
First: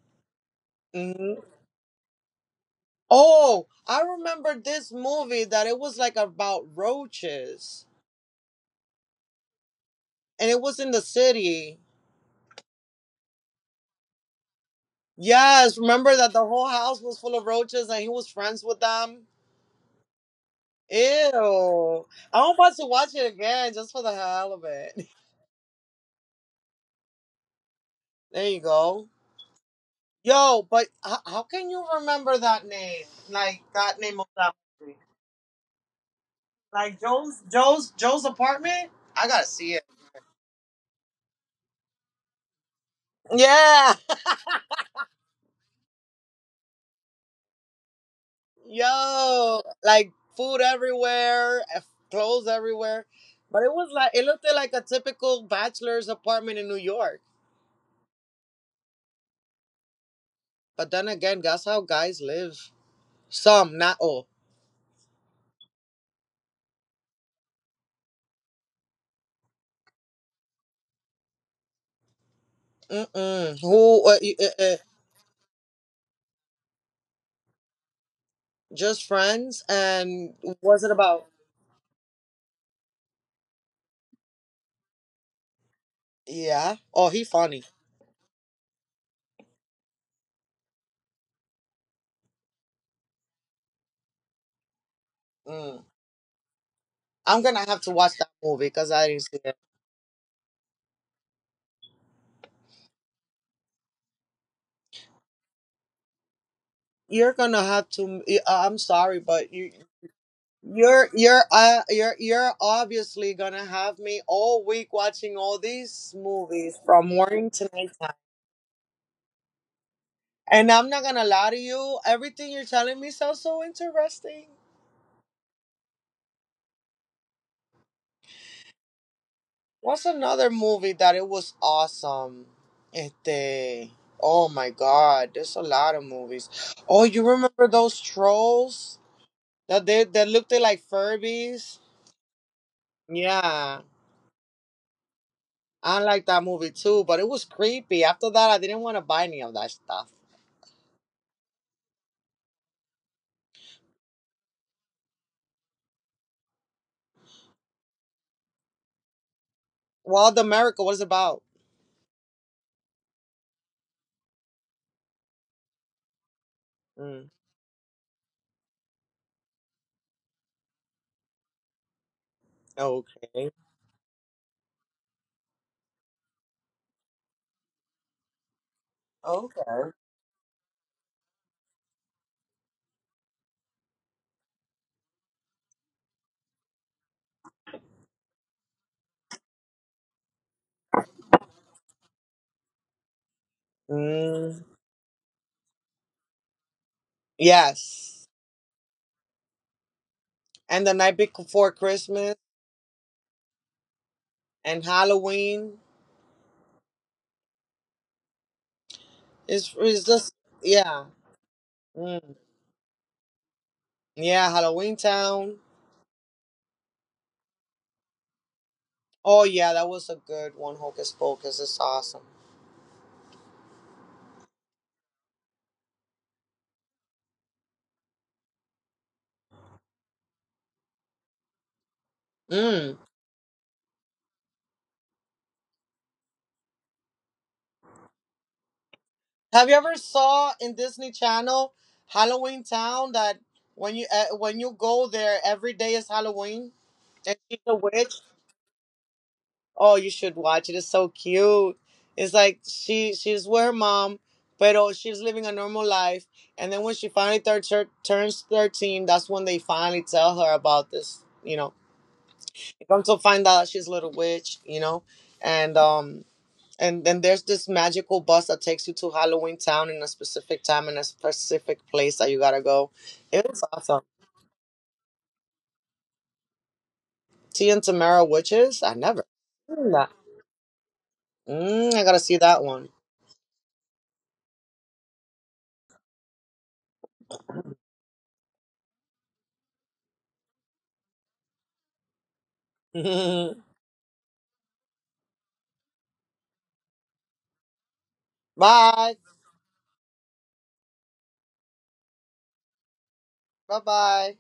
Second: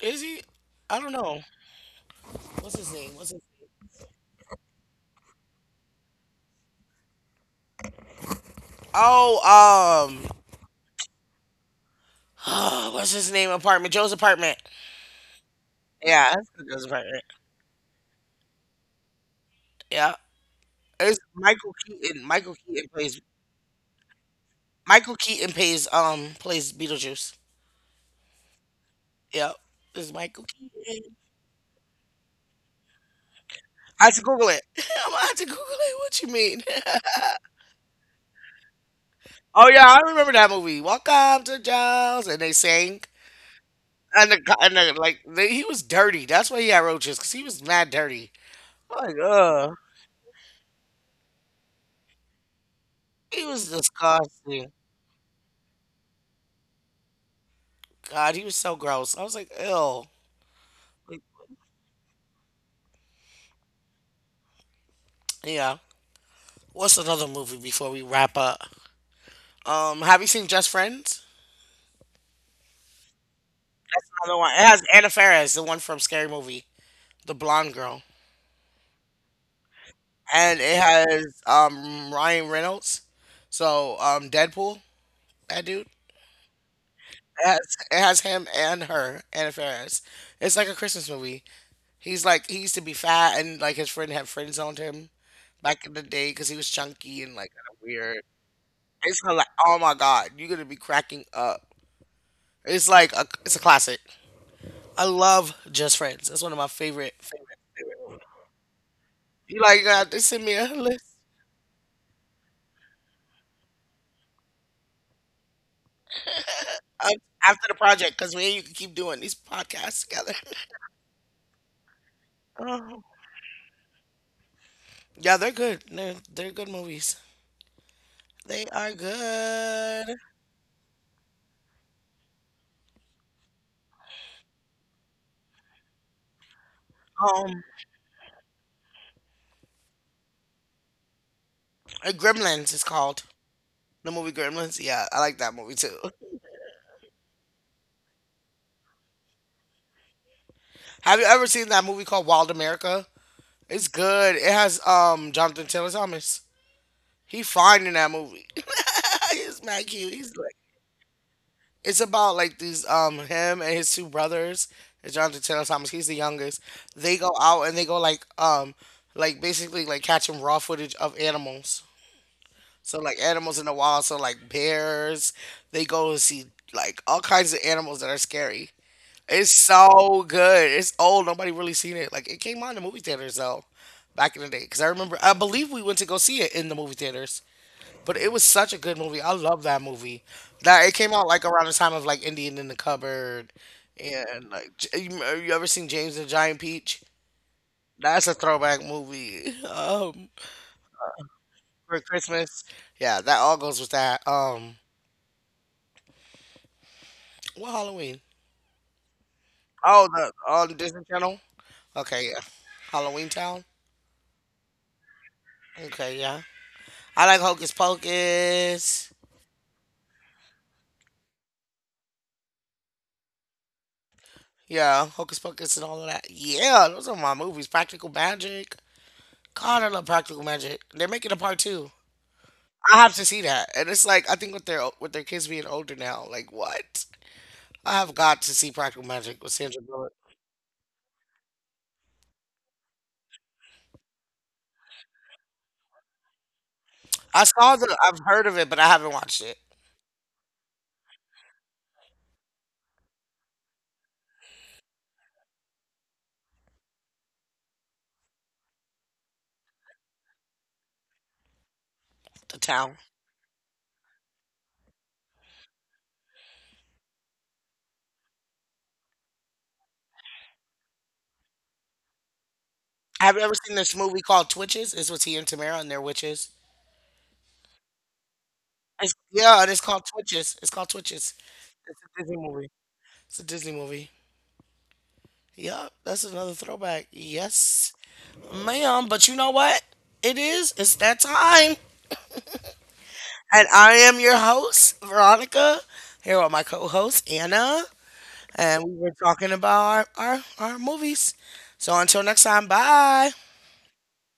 S1: Is he? I don't know.
S2: Hmm.
S1: What's his name? What's his?
S2: Oh, I remember this movie that it was like about roaches,
S1: Oh,
S2: and it was in the city.
S1: what's his name? Apartment. Joe's apartment.
S2: Yes, remember that
S1: Yeah,
S2: the
S1: that's
S2: whole
S1: Joe's
S2: house was
S1: apartment.
S2: full of roaches, and he was friends with them.
S1: Yeah, it's Michael
S2: Ew!
S1: Keaton.
S2: I'm about to watch it again just for the hell of it.
S1: Michael Keaton plays um plays Beetlejuice.
S2: There you go.
S1: Yep, it's Michael
S2: Yo, but
S1: Keaton.
S2: how can you remember that name? Like that
S1: I had
S2: name
S1: to
S2: of
S1: Google
S2: that
S1: it.
S2: movie?
S1: I'm gonna have to Google it. What you mean?
S2: Like Joe's apartment? I gotta
S1: oh
S2: see it.
S1: yeah, I remember that movie. Welcome to Giles, and they sang.
S2: Yeah.
S1: And the, co- and the like, they, he was dirty. That's why he had roaches, cause he was mad dirty. I'm like,
S2: Yo,
S1: ugh,
S2: like food everywhere, eh, clothes everywhere.
S1: he
S2: But
S1: was
S2: it was like it looked like
S1: disgusting.
S2: a typical bachelor's apartment in New York.
S1: God, he was so gross. I was like, ew.
S2: But then
S1: Like,
S2: again, that's how guys live. Some, not all.
S1: yeah. What's another movie before we wrap up? Have you seen Just Friends?
S2: Mm-mm. Who?
S1: That's another one. It has Anna Faris, the one from Scary Movie. The blonde girl,
S2: Just friends. And
S1: and it
S2: what's it about?
S1: has Ryan Reynolds, so Deadpool, that dude.
S2: Yeah. Oh, he
S1: It has,
S2: funny.
S1: it has him and her, Anna Faris. It's like a Christmas movie. He's like he used to be fat, and like his friend had friend zoned him
S2: Mm.
S1: back in the day because he was chunky and
S2: I'm
S1: like
S2: gonna have
S1: kinda
S2: to watch
S1: weird.
S2: that movie because I didn't
S1: It's kinda
S2: see
S1: like
S2: it.
S1: oh my god, you're gonna be cracking up. It's a classic. I love Just Friends. It's one of my favorite
S2: You're
S1: favorite
S2: gonna have to.
S1: favorite.
S2: I'm sorry, but
S1: You like God, they send me a list.
S2: you're obviously gonna have me all week watching all these movies from
S1: Um,
S2: morning
S1: after
S2: to
S1: the project,
S2: nighttime.
S1: because me and you can keep doing these podcasts together.
S2: And I'm not gonna lie to you. Everything you're telling
S1: Oh.
S2: me sounds so interesting.
S1: Yeah, they're good. They're good movies. They are
S2: What's
S1: good.
S2: another movie that it was awesome? Este. Oh my God, there's a lot of movies. Oh, you
S1: Um,
S2: remember those trolls that they that looked like Furbies?
S1: Gremlins is called
S2: Yeah,
S1: the movie Gremlins. Yeah, I like that movie too.
S2: I like that movie too, but it was creepy. After that, I didn't want to buy any of that stuff.
S1: Have you ever seen that movie called Wild America? It's good. It has Jonathan Taylor Thomas. He fine in that movie. He's mad cute. He's
S2: Wild
S1: like
S2: America, what is it about?
S1: it's about like these him and his 2 brothers, Jonathan Taylor Thomas. He's the youngest. They
S2: Mm,
S1: go out and they go like basically like catching raw footage of animals. So like
S2: okay.
S1: animals in the wild. So like bears. They go and see like all kinds of animals that are scary. It's
S2: Okay.
S1: so good. It's old. Nobody really seen it. Like it came out in the movie theaters though, back in the day. Because I remember, I believe we went to go see it in the movie theaters. But it was such a good movie. I love that movie. That it came out like around the time of like Indian in the Cupboard, and
S2: Mm,
S1: like J- you ever seen James and the Giant Peach?
S2: yes.
S1: That's a throwback movie.
S2: And the night before
S1: For
S2: Christmas
S1: Christmas, yeah, that all goes with that.
S2: and Halloween
S1: What Halloween?
S2: is
S1: Oh,
S2: just
S1: the on
S2: yeah.
S1: Disney Channel. Okay,
S2: Mm,
S1: yeah, Halloween Town.
S2: yeah, Halloween Town.
S1: Okay, yeah. I like Hocus Pocus.
S2: Oh yeah, that was a good one. Hocus Pocus is awesome.
S1: Yeah, Hocus Pocus and all of that. Yeah, those are my movies. Practical Magic. God, I love Practical Magic. They're making a part 2.
S2: Mm.
S1: I have to see that, and it's like I think with their kids being older now, like what? I have got to see Practical Magic with
S2: Have you
S1: Sandra
S2: ever
S1: Bullock.
S2: saw in Disney Channel Halloween Town that when you go there every day is Halloween and
S1: I
S2: she's a
S1: saw the,
S2: witch?
S1: I've heard of it, but I haven't watched it.
S2: Oh, you should watch it. It's so cute. It's like she's with her mom, but oh, she's living a normal life. And then when she finally turns 13, that's when they finally tell her about this. You know,
S1: The
S2: they
S1: Town.
S2: come to find out she's a little witch. You know, and um and then there's this magical bus that takes you to Halloween Town in a specific time in a specific place that you gotta go.
S1: Have you
S2: It
S1: ever
S2: was
S1: seen this
S2: awesome.
S1: movie called Twitches? It's with T and Tamara and their witches.
S2: T and Tamara Witches. I
S1: It's,
S2: never
S1: yeah, and it's
S2: seen
S1: called
S2: that.
S1: Twitches. It's called Twitches.
S2: Mm,
S1: It's
S2: I gotta
S1: a
S2: see
S1: Disney
S2: that
S1: movie.
S2: one.
S1: It's a Disney movie. Yup, that's another throwback. Yes, ma'am. But you know what? It is. It's that time. And I am your host, Veronica, here with my co host, Anna. And we
S2: Bye.
S1: were talking about our movies. So until next time, bye.
S2: Bye bye.